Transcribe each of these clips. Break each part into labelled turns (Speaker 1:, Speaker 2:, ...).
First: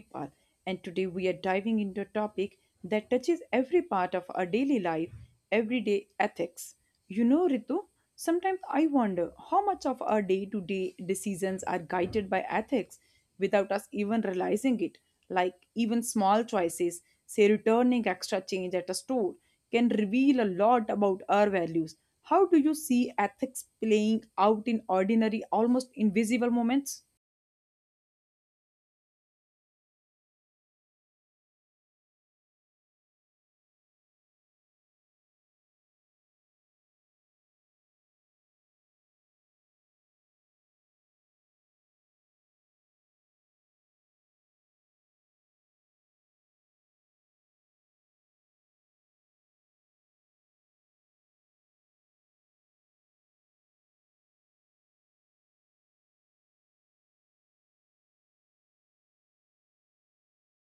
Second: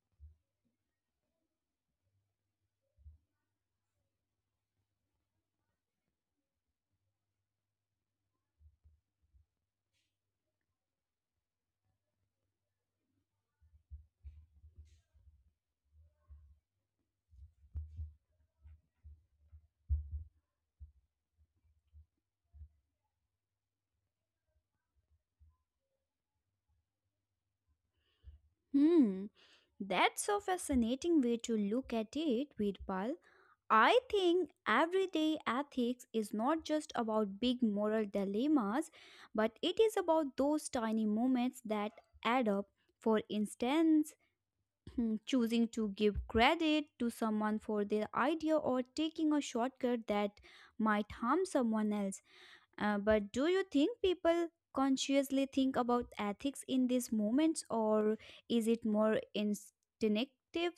Speaker 1: Veerpal, and today we are diving into a topic that touches every part of our daily life, everyday ethics. You know, Ritu, sometimes I wonder how much of our day to day decisions are guided by ethics without us even realizing it. Like even small choices, say returning extra change at a store, can reveal a lot about our values. How do you see ethics playing out in ordinary, almost invisible moments?
Speaker 2: Hmm, that's a fascinating way to look at it, Veerpal. I think everyday ethics is not just about big moral dilemmas, but it is about those tiny moments that add up. For instance, choosing to give credit to someone for their idea or taking a shortcut that might harm someone else. But do you think people consciously think about ethics in these moments, or is it more instinctive?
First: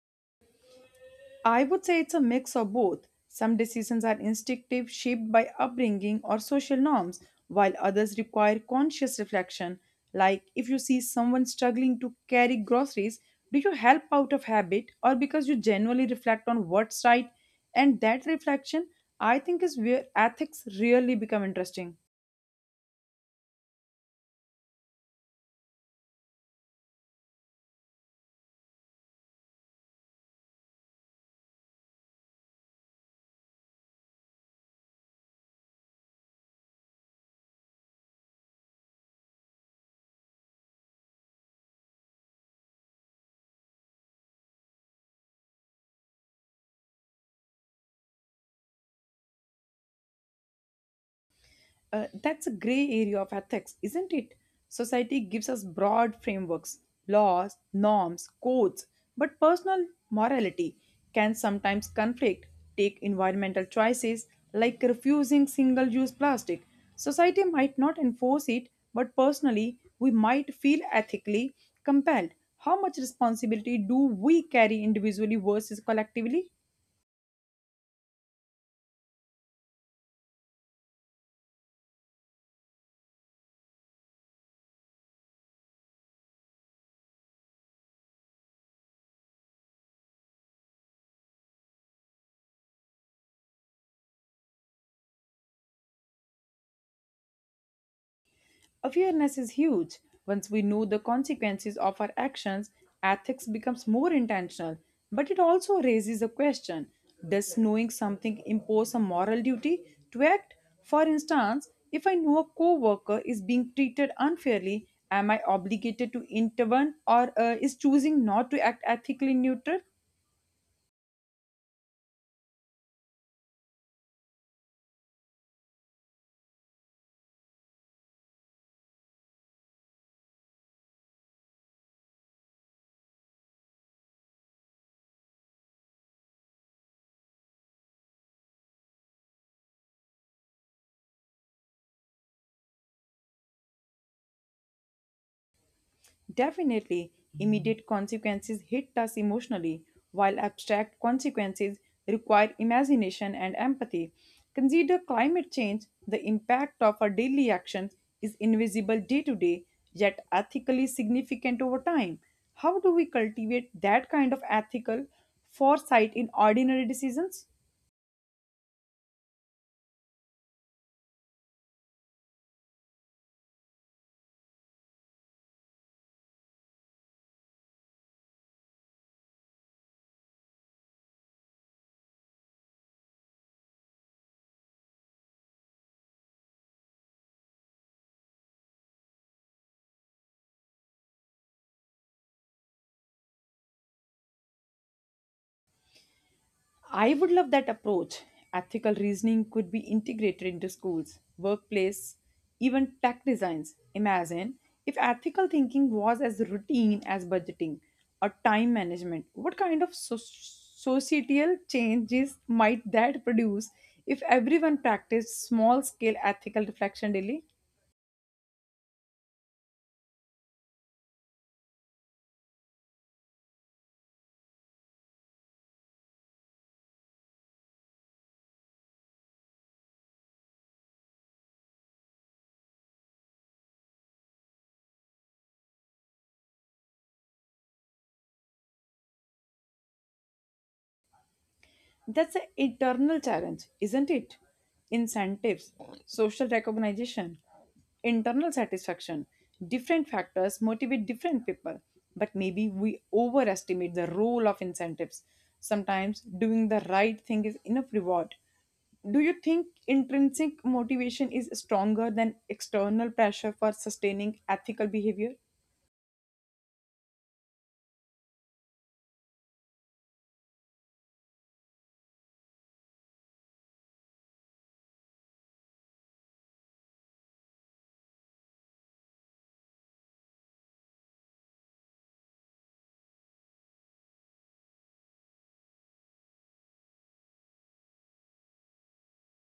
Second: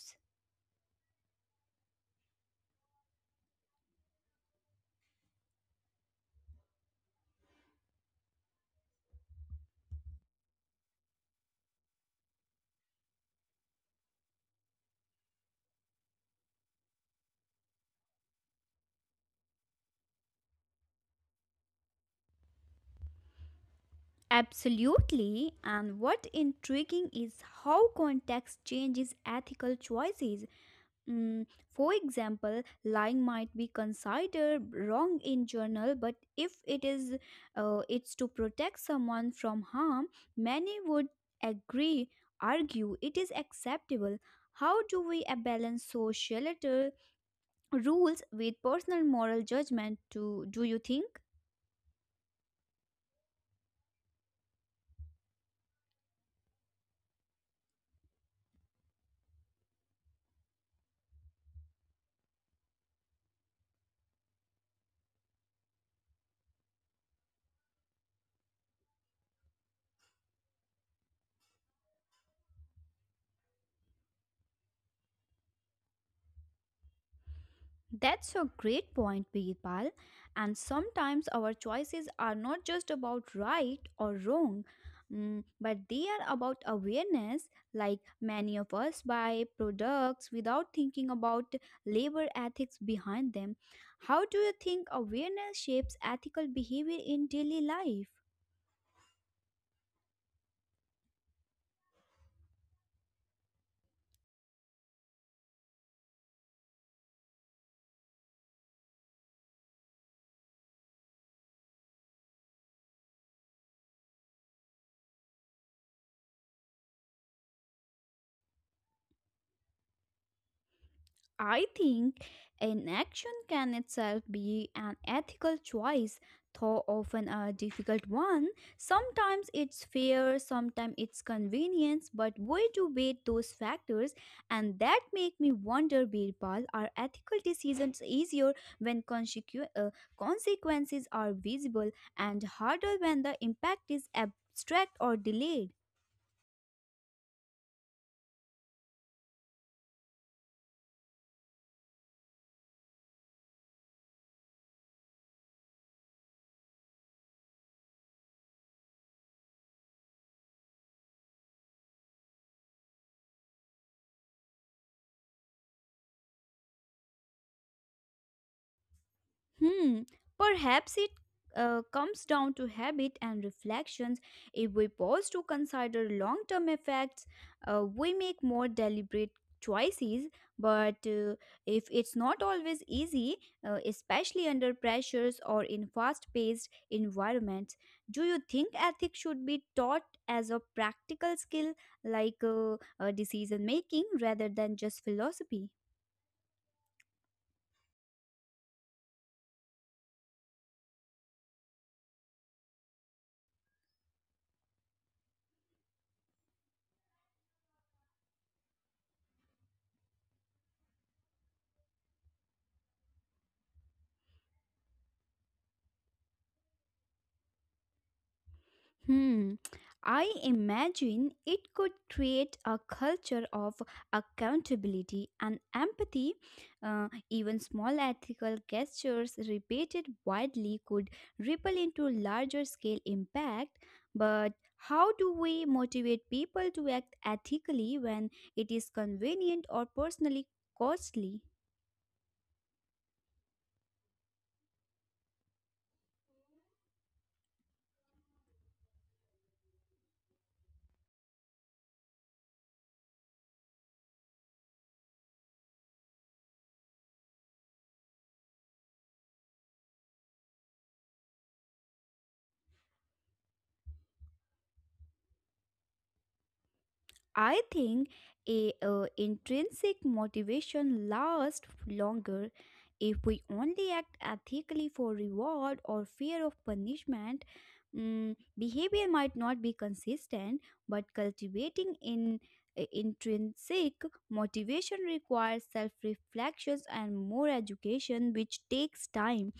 Speaker 1: I would say it's a mix of both. Some decisions are instinctive, shaped by upbringing or social norms, while others require conscious reflection. Like if you see someone struggling to carry groceries, do you help out of habit or because you genuinely reflect on what's right? And that reflection, I think, is where ethics really become interesting.
Speaker 2: Absolutely. And what intriguing is how context changes ethical choices. Mm, for example, lying might be considered wrong in journal, but if it is, it's to protect someone from harm, many would agree, argue it is acceptable. How do we balance societal rules with personal moral judgment? To do you think?
Speaker 1: That's a gray area of ethics, isn't it? Society gives us broad frameworks, laws, norms, codes, but personal morality can sometimes conflict. Take environmental choices like refusing single use plastic. Society might not enforce it, but personally, we might feel ethically compelled. How much responsibility do we carry individually versus collectively?
Speaker 2: That's a great point, Birpal. And sometimes our choices are not just about right or wrong, but they are about awareness. Like many of us buy products without thinking about labor ethics behind them. How do you think awareness shapes ethical behavior in daily life?
Speaker 1: Awareness is huge. Once we know the consequences of our actions, ethics becomes more intentional. But it also raises a question: does knowing something impose a moral duty to act? For instance, if I know a coworker is being treated unfairly, am I obligated to intervene, or is choosing not to act ethically neutral?
Speaker 2: I think inaction can itself be an ethical choice, though often a difficult one. Sometimes it's fear, sometimes it's convenience, but we do weigh those factors, and that make me wonder, Birpal, are ethical decisions easier when consequences are visible and harder when the impact is abstract or delayed?
Speaker 1: Definitely, immediate consequences hit us emotionally, while abstract consequences require imagination and empathy. Consider climate change. The impact of our daily actions is invisible day to day, yet ethically significant over time. How do we cultivate that kind of ethical foresight in ordinary decisions?
Speaker 2: Hmm, Perhaps it comes down to habit and reflections. If we pause to consider long term effects, we make more deliberate choices. But if it's not always easy, especially under pressures or in fast paced environments, do you think ethics should be taught as a practical skill like decision making rather than just philosophy?
Speaker 1: I would love that approach. Ethical reasoning could be integrated into schools, workplace, even tech designs. Imagine if ethical thinking was as routine as budgeting or time management. What kind of societal changes might that produce if everyone practiced small scale ethical reflection daily?
Speaker 2: Hmm. I imagine it could create a culture of accountability and empathy. Even small ethical gestures repeated widely could ripple into larger scale impact. But how do we motivate people to act ethically when it is convenient or personally costly?
Speaker 1: That's an eternal challenge, isn't it? Incentives, social recognition, internal satisfaction. Different factors motivate different people, but maybe we overestimate the role of incentives. Sometimes doing the right thing is enough reward. Do you think intrinsic motivation is stronger than external pressure for sustaining ethical behavior?
Speaker 2: I think a intrinsic motivation lasts longer if we only act ethically for reward or fear of punishment. Behavior might not be consistent, but cultivating in intrinsic motivation requires self-reflections and more education, which takes time.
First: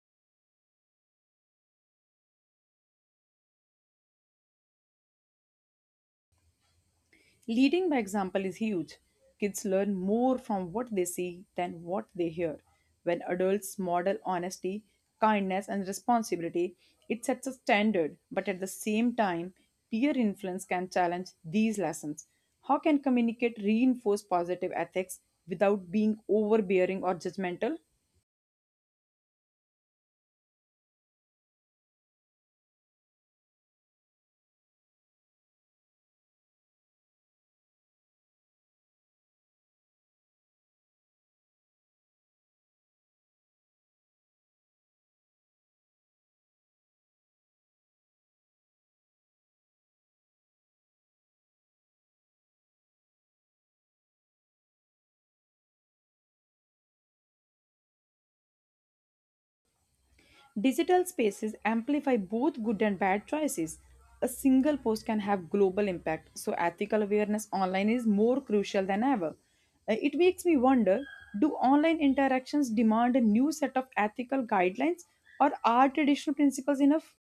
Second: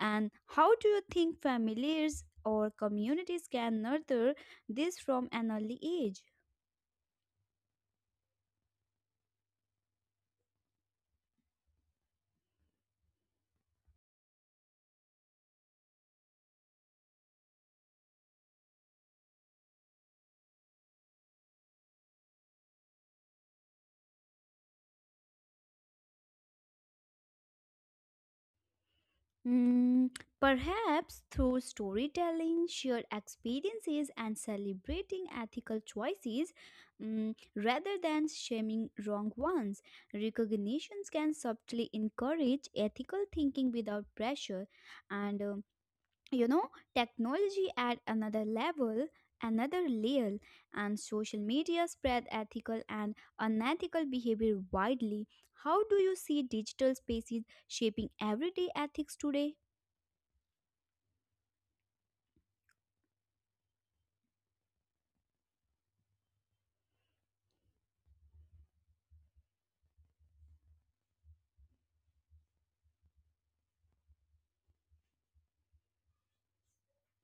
Speaker 2: And how do you think families or communities can nurture this from an early age?
Speaker 1: Leading by example is huge. Kids learn more from what they see than what they hear. When adults model honesty, kindness, and responsibility, it sets a standard, but at the same time, peer influence can challenge these lessons. How can communicate reinforce positive ethics without being overbearing or judgmental?
Speaker 2: Mm, Perhaps through storytelling, shared experiences, and celebrating ethical choices rather than shaming wrong ones, recognitions can subtly encourage ethical thinking without pressure. And you know, technology at another level, another layer, and social media spread ethical and unethical behavior widely. How do you see digital spaces shaping everyday ethics today?
Speaker 1: Digital spaces amplify both good and bad choices. A single post can have global impact, so ethical awareness online is more crucial than ever. It makes me wonder, do online interactions demand a new set of ethical guidelines, or are traditional principles enough?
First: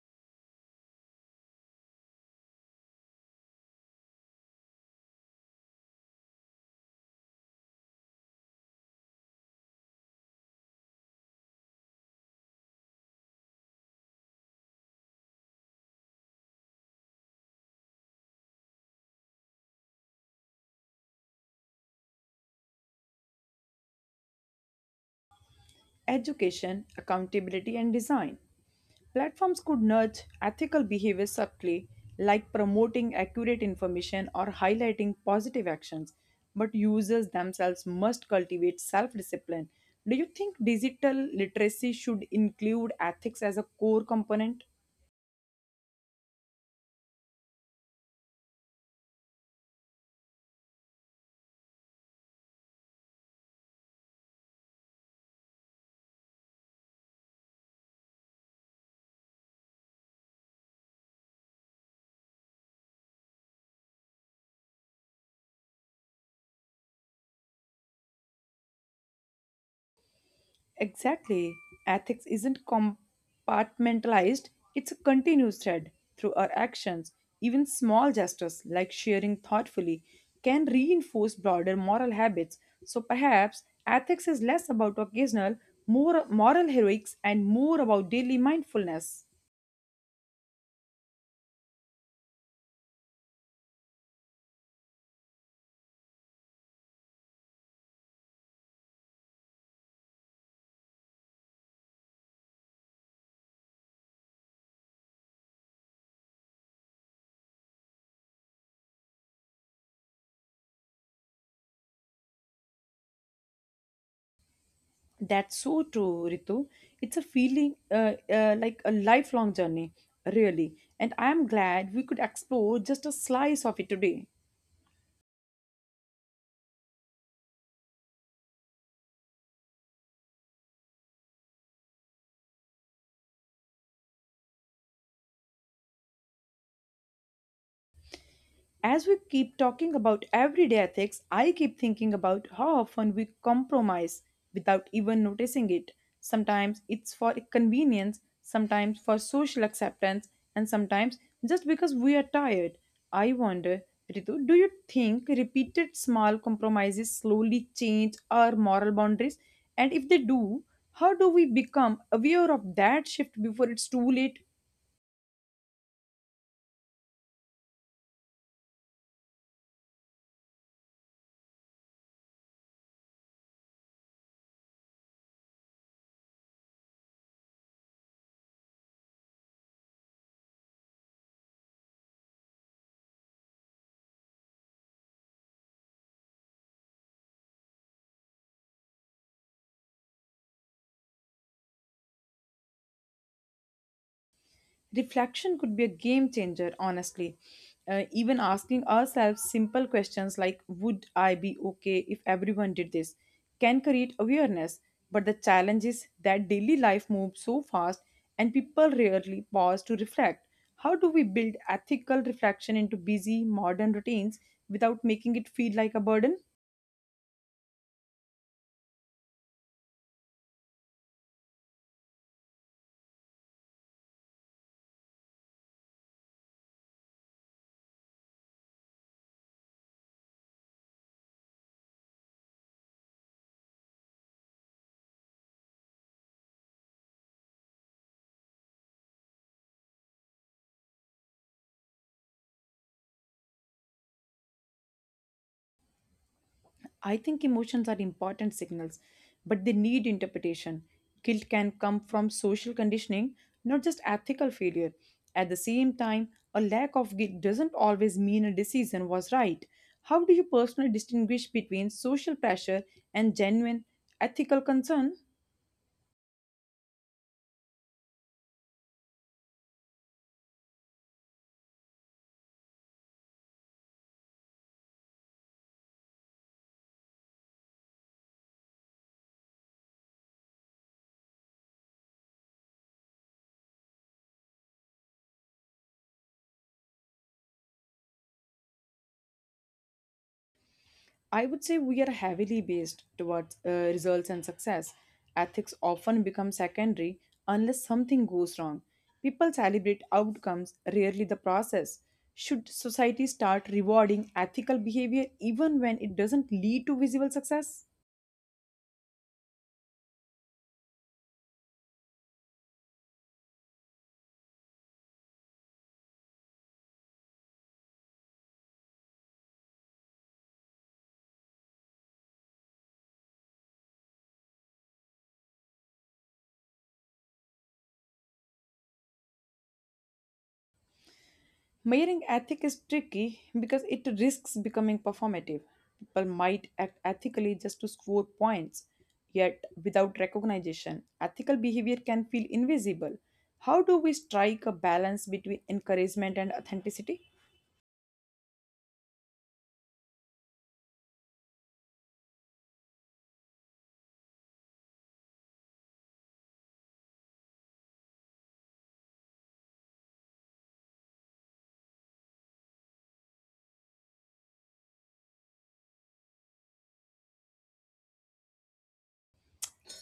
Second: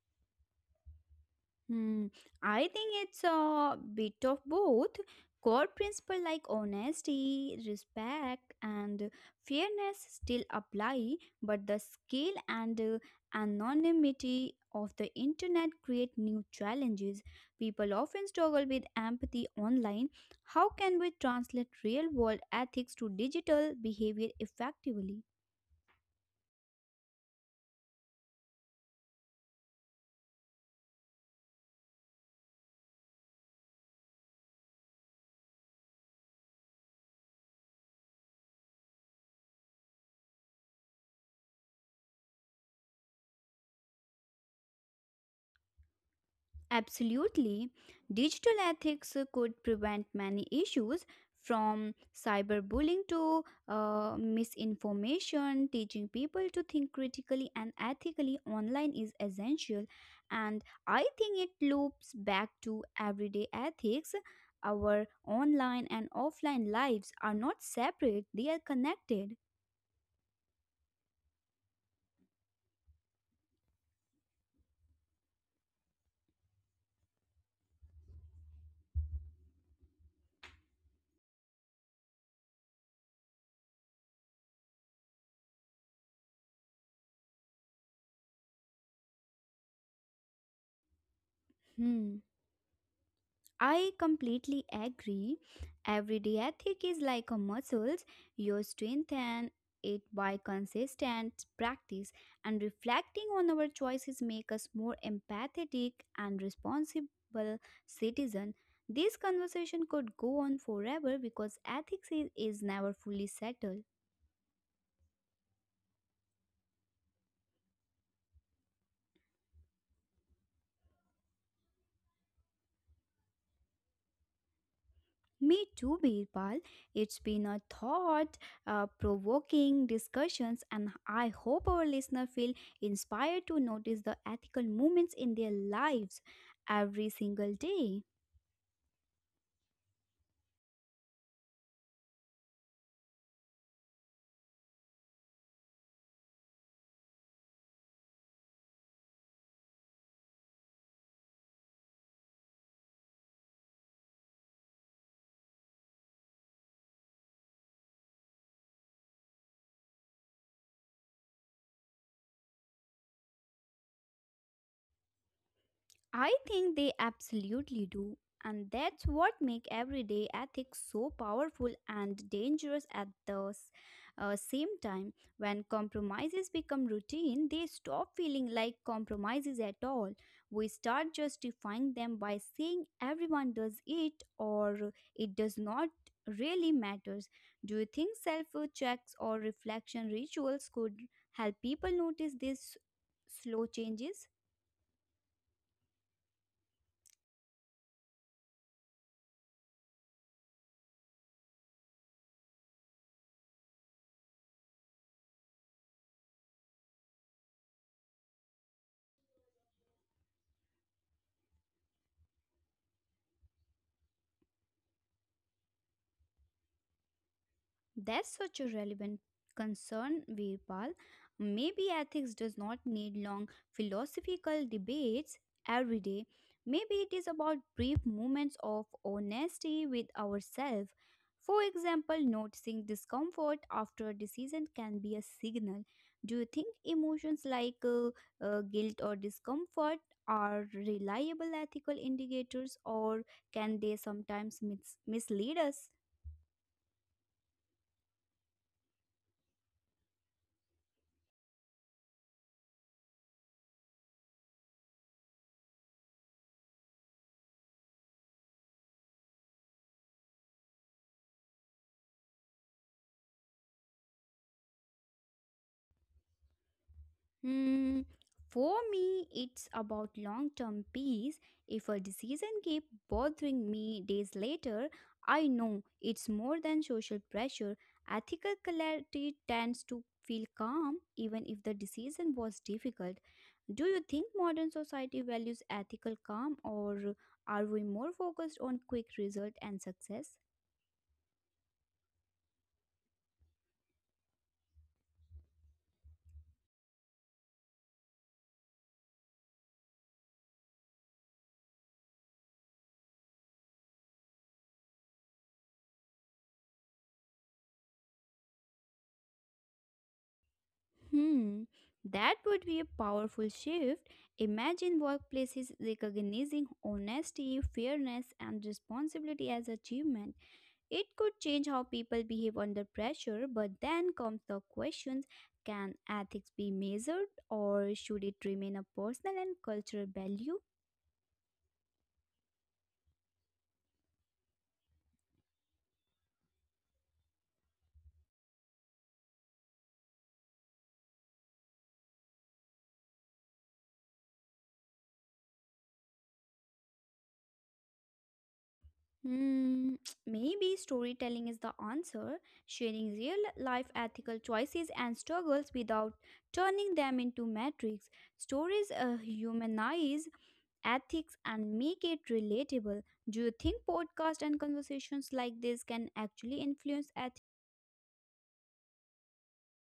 Speaker 2: Hmm. I think it's a bit of both. Core principles like honesty, respect, and fairness still apply, but the scale and anonymity of the internet create new challenges. People often struggle with empathy online. How can we translate real world ethics to digital behavior effectively?
Speaker 1: Education, accountability, and design. Platforms could nudge ethical behavior subtly, like promoting accurate information or highlighting positive actions, but users themselves must cultivate self discipline. Do you think digital literacy should include ethics as a core component?
Speaker 2: Absolutely. Digital ethics could prevent many issues from cyberbullying to misinformation. Teaching people to think critically and ethically online is essential. And I think it loops back to everyday ethics. Our online and offline lives are not separate, they are connected.
Speaker 1: Exactly. Ethics isn't compartmentalized, it's a continuous thread through our actions. Even small gestures like sharing thoughtfully can reinforce broader moral habits. So perhaps ethics is less about occasional, more moral heroics and more about daily mindfulness.
Speaker 2: Hmm. I completely agree. Everyday ethic is like a muscle. You strengthen it by consistent practice and reflecting on our choices make us more empathetic and responsible citizen. This conversation could go on forever because ethics is never fully settled.
Speaker 1: That's so true, Ritu. It's a feeling like a lifelong journey, really. And I am glad we could explore just a slice of it today.
Speaker 2: Me too, Birbal. It's been a thought provoking discussions, and I hope our listeners feel inspired to notice the ethical moments in their lives every single day.
Speaker 1: As we keep talking about everyday ethics, I keep thinking about how often we compromise without even noticing it. Sometimes it's for convenience, sometimes for social acceptance, and sometimes just because we are tired. I wonder, Ritu, do you think repeated small compromises slowly change our moral boundaries? And if they do, how do we become aware of that shift before it's too late?
Speaker 2: I think they absolutely do, and that's what make everyday ethics so powerful and dangerous at the same time. When compromises become routine, they stop feeling like compromises at all. We start justifying them by saying everyone does it or it does not really matters. Do you think self checks or reflection rituals could help people notice these slow changes?
Speaker 1: Reflection could be a game changer, honestly. Even asking ourselves simple questions like, would I be okay if everyone did this? Can create awareness. But the challenge is that daily life moves so fast and people rarely pause to reflect. How do we build ethical reflection into busy modern routines without making it feel like a burden?
Speaker 2: That's such a relevant concern, Virpal. Maybe ethics does not need long philosophical debates every day. Maybe it is about brief moments of honesty with ourselves. For example, noticing discomfort after a decision can be a signal. Do you think emotions like guilt or discomfort are reliable ethical indicators, or can they sometimes mislead us?
Speaker 1: I think emotions are important signals, but they need interpretation. Guilt can come from social conditioning, not just ethical failure. At the same time, a lack of guilt doesn't always mean a decision was right. How do you personally distinguish between social pressure and genuine ethical concern?
Speaker 2: Hmm, for me, it's about long term peace. If a decision keeps bothering me days later, I know it's more than social pressure. Ethical clarity tends to feel calm even if the decision was difficult. Do you think modern society values ethical calm or are we more focused on quick result and success?
Speaker 1: I would say we are heavily based towards results and success. Ethics often become secondary unless something goes wrong. People celebrate outcomes, rarely the process. Should society start rewarding ethical behavior even when it doesn't lead to visible success?
Speaker 2: Hmm, that would be a powerful shift. Imagine workplaces recognizing honesty, fairness, and responsibility as achievement. It could change how people behave under pressure, but then comes the questions can ethics be measured or should it remain a personal and cultural value?
Speaker 1: Marrying ethic is tricky because it risks becoming performative. People might act ethically just to score points, yet without recognition, ethical behavior can feel invisible. How do we strike a balance between encouragement and authenticity?
Speaker 2: Hmm, maybe storytelling is the answer, sharing real life ethical choices and struggles without turning them into metrics. Stories humanize ethics and make it relatable. Do you think podcasts and conversations like this can actually influence ethics?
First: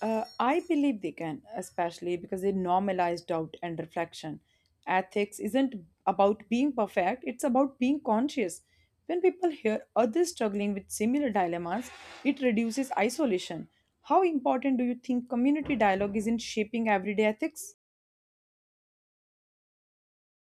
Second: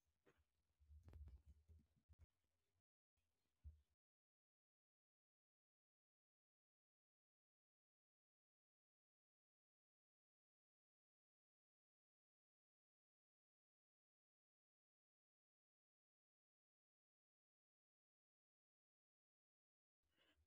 Speaker 1: I believe they can, especially because they normalize doubt and reflection. Ethics isn't about being perfect, it's about being conscious. When people hear others struggling with similar dilemmas, it reduces isolation. How important do you think community dialogue is in shaping everyday ethics?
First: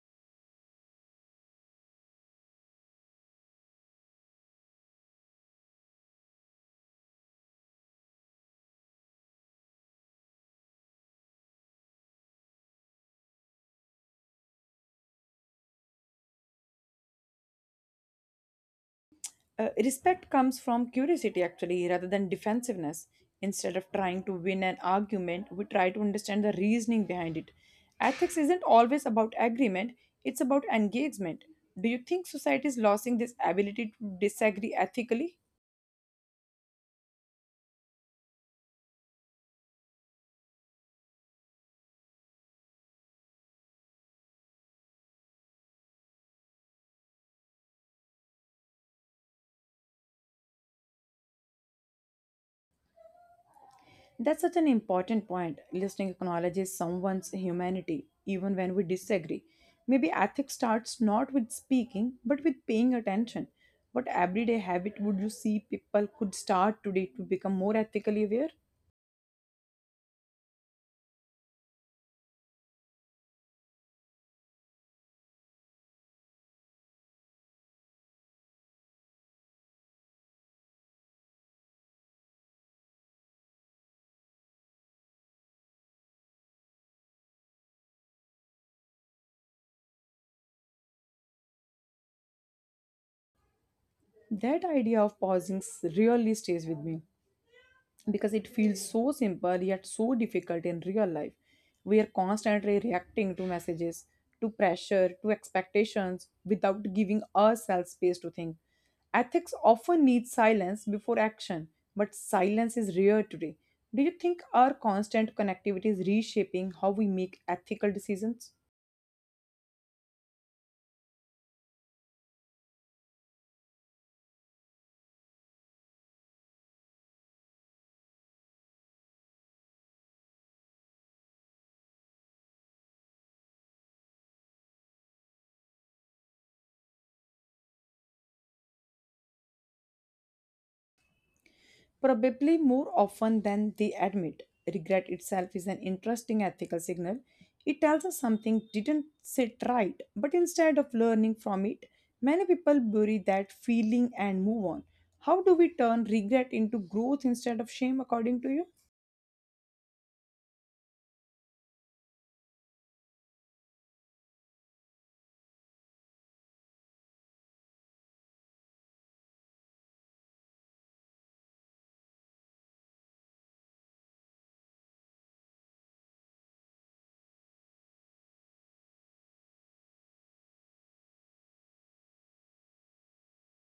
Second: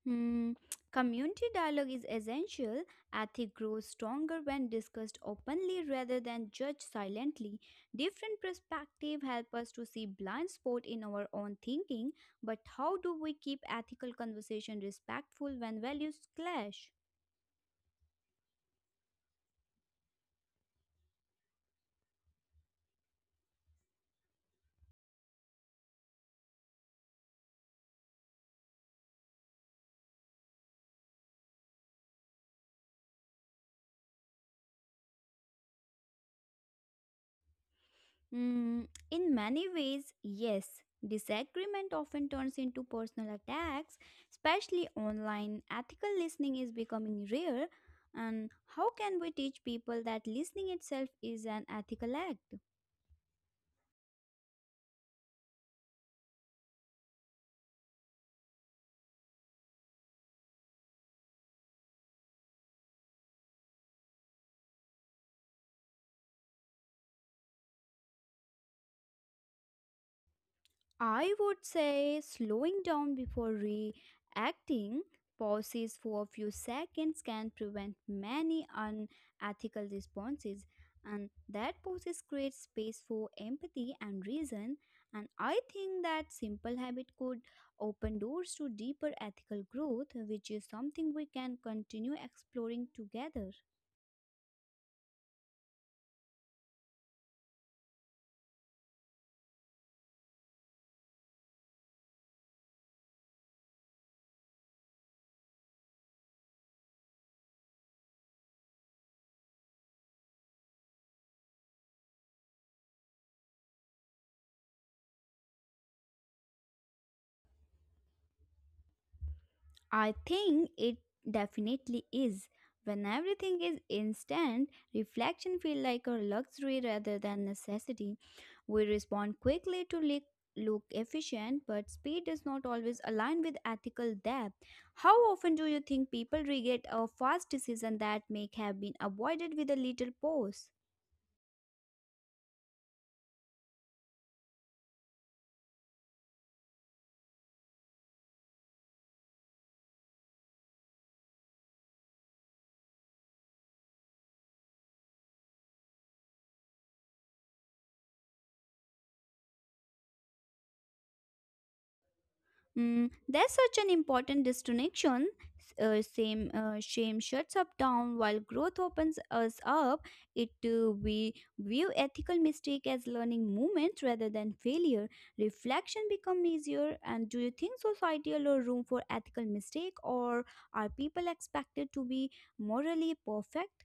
Speaker 2: Hmm, Community dialogue is essential. Ethic grows stronger when discussed openly rather than judged silently. Different perspectives help us to see blind spot in our own thinking, but how do we keep ethical conversation respectful when values clash?
Speaker 1: Respect comes from curiosity, actually, rather than defensiveness. Instead of trying to win an argument, we try to understand the reasoning behind it. Ethics isn't always about agreement, it's about engagement. Do you think society is losing this ability to disagree ethically?
Speaker 2: In many ways, yes. Disagreement often turns into personal attacks, especially online. Ethical listening is becoming rare, and how can we teach people that listening itself is an ethical act?
Speaker 1: That's such an important point. Listening acknowledges someone's humanity, even when we disagree. Maybe ethics starts not with speaking, but with paying attention. What everyday habit would you see people could start today to become more ethically aware?
Speaker 2: I would say slowing down before reacting, pauses for a few seconds can prevent many unethical responses, and that pauses create space for empathy and reason. And I think that simple habit could open doors to deeper ethical growth, which is something we can continue exploring together.
Speaker 1: That idea of pausing really stays with me, because it feels so simple yet so difficult in real life. We are constantly reacting to messages, to pressure, to expectations without giving ourselves space to think. Ethics often needs silence before action, but silence is rare today. Do you think our constant connectivity is reshaping how we make ethical decisions?
Speaker 2: I think it definitely is. When everything is instant, reflection feels like a luxury rather than necessity. We respond quickly to look efficient, but speed does not always align with ethical depth. How often do you think people regret a fast decision that may have been avoided with a little pause?
Speaker 1: Probably more often than they admit. Regret itself is an interesting ethical signal. It tells us something didn't sit right, but instead of learning from it, many people bury that feeling and move on. How do we turn regret into growth instead of shame, according to you?
Speaker 2: There's such an important distinction. Same Shame shuts up down while growth opens us up. It We view ethical mistake as learning moments rather than failure. Reflection become easier. And do you think society allow room for ethical mistake, or are people expected to be morally perfect?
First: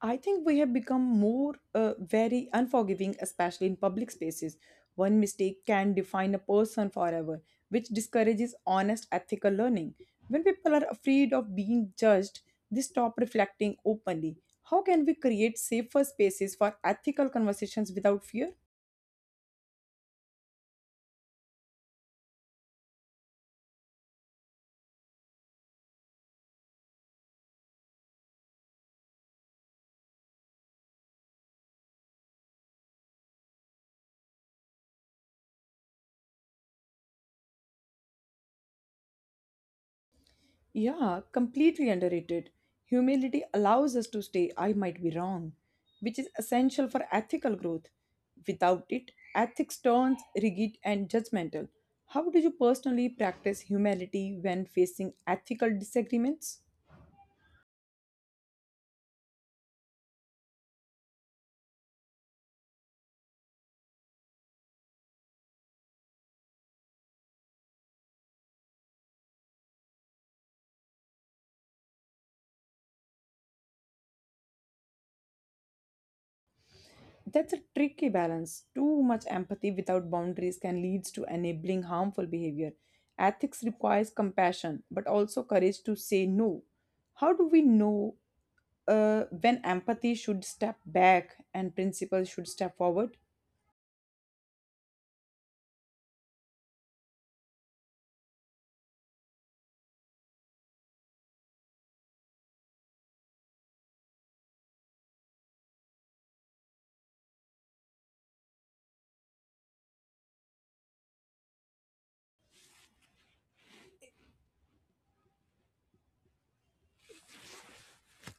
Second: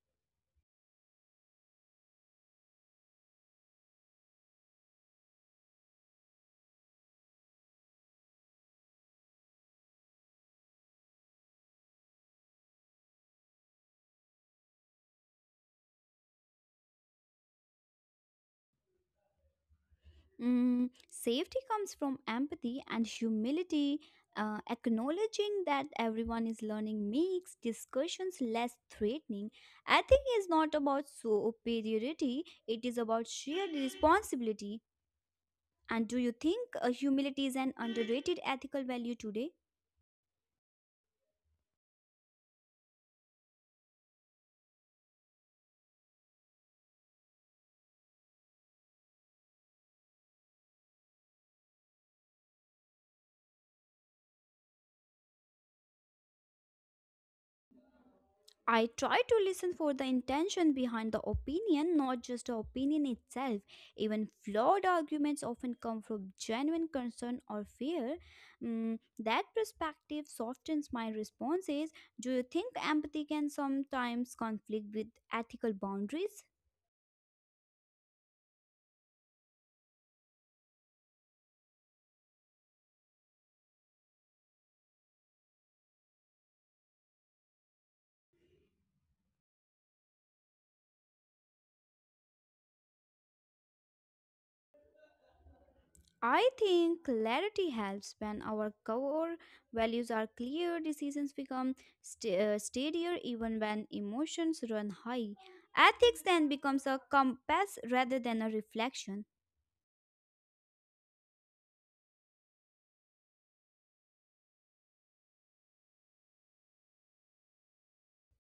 Speaker 1: I think we have become more very unforgiving, especially in public spaces. One mistake can define a person forever, which discourages honest ethical learning. When people are afraid of being judged, they stop reflecting openly. How can we create safer spaces for ethical conversations without fear?
Speaker 2: Safety comes from empathy and humility. Acknowledging that everyone is learning makes discussions less threatening. Ethic is not about superiority, it is about shared responsibility. And do you think humility is an underrated ethical value today?
Speaker 1: Yeah, completely underrated. Humility allows us to say, I might be wrong, which is essential for ethical growth. Without it, ethics turns rigid and judgmental. How do you personally practice humility when facing ethical disagreements?
Speaker 2: I try to listen for the intention behind the opinion, not just the opinion itself. Even flawed arguments often come from genuine concern or fear. That perspective softens my responses. Do you think empathy can sometimes conflict with ethical boundaries?
Speaker 1: That's a tricky balance. Too much empathy without boundaries can lead to enabling harmful behavior. Ethics requires compassion, but also courage to say no. How do we know when empathy should step back and principles should step forward?
Speaker 2: I think clarity helps when our core values are clear, decisions become steadier even when emotions run high. Ethics then becomes a compass rather than a reflection.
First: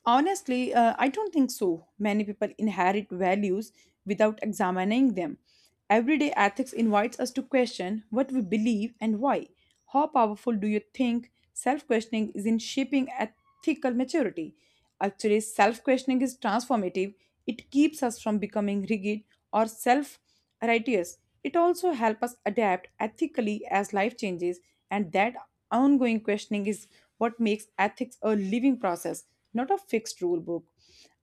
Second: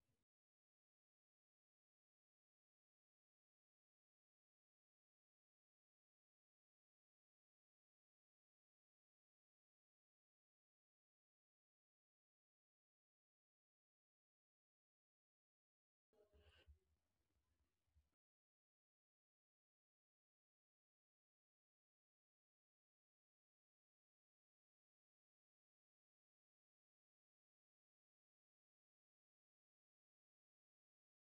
Speaker 1: Honestly, I don't think so. Many people inherit values without examining them. Everyday ethics invites us to question what we believe and why. How powerful do you think self questioning is in shaping ethical maturity? Actually, self questioning is transformative, it keeps us from becoming rigid or self righteous. It also helps us adapt ethically as life changes, and that ongoing questioning is what makes ethics a living process, not a fixed rule book.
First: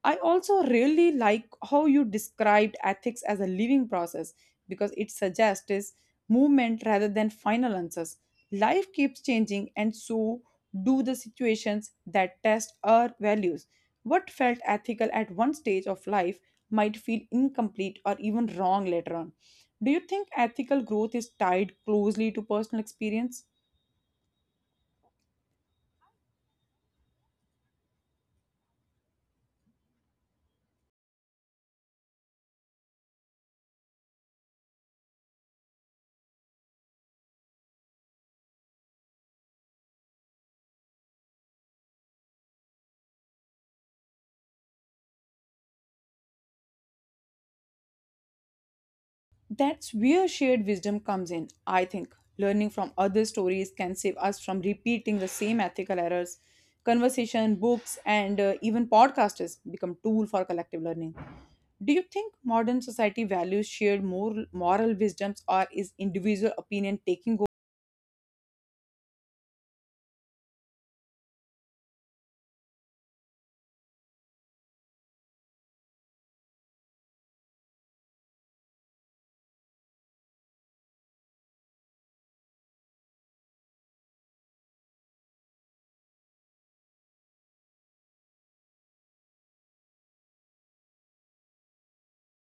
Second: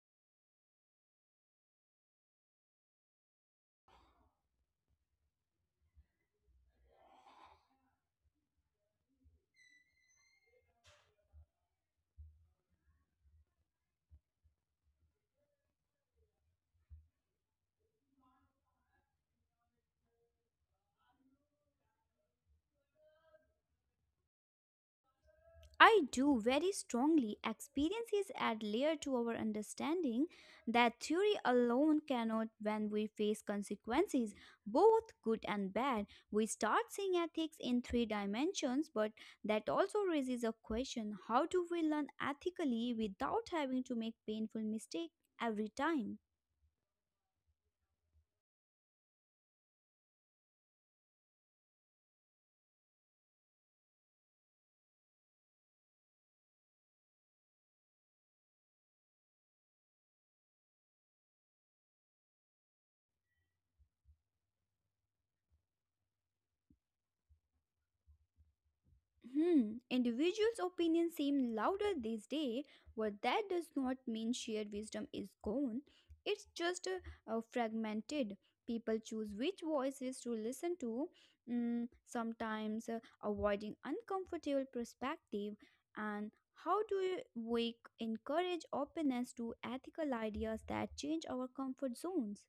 Speaker 1: I also really like how you described ethics as a living process because it suggests is movement rather than final answers. Life keeps changing, and so do the situations that test our values. What felt ethical at one stage of life might feel incomplete or even wrong later on. Do you think ethical growth is tied closely to personal experience?
Speaker 2: I do very strongly. Experiences add layer to our understanding that theory alone cannot when we face consequences, both good and bad. We start seeing ethics in three dimensions, but that also raises a question how do we learn ethically without having to make painful mistakes every time?
Speaker 1: That's where shared wisdom comes in, I think. Learning from other stories can save us from repeating the same ethical errors. Conversation, books, and even podcasters become tool for collective learning. Do you think modern society values shared moral wisdoms, or is individual opinion taking?
Speaker 2: Individuals' opinions seem louder these days, but that does not mean shared wisdom is gone. It's just fragmented. People choose which voices to listen to, sometimes avoiding uncomfortable perspective. And how do we encourage openness to ethical ideas that change our comfort zones?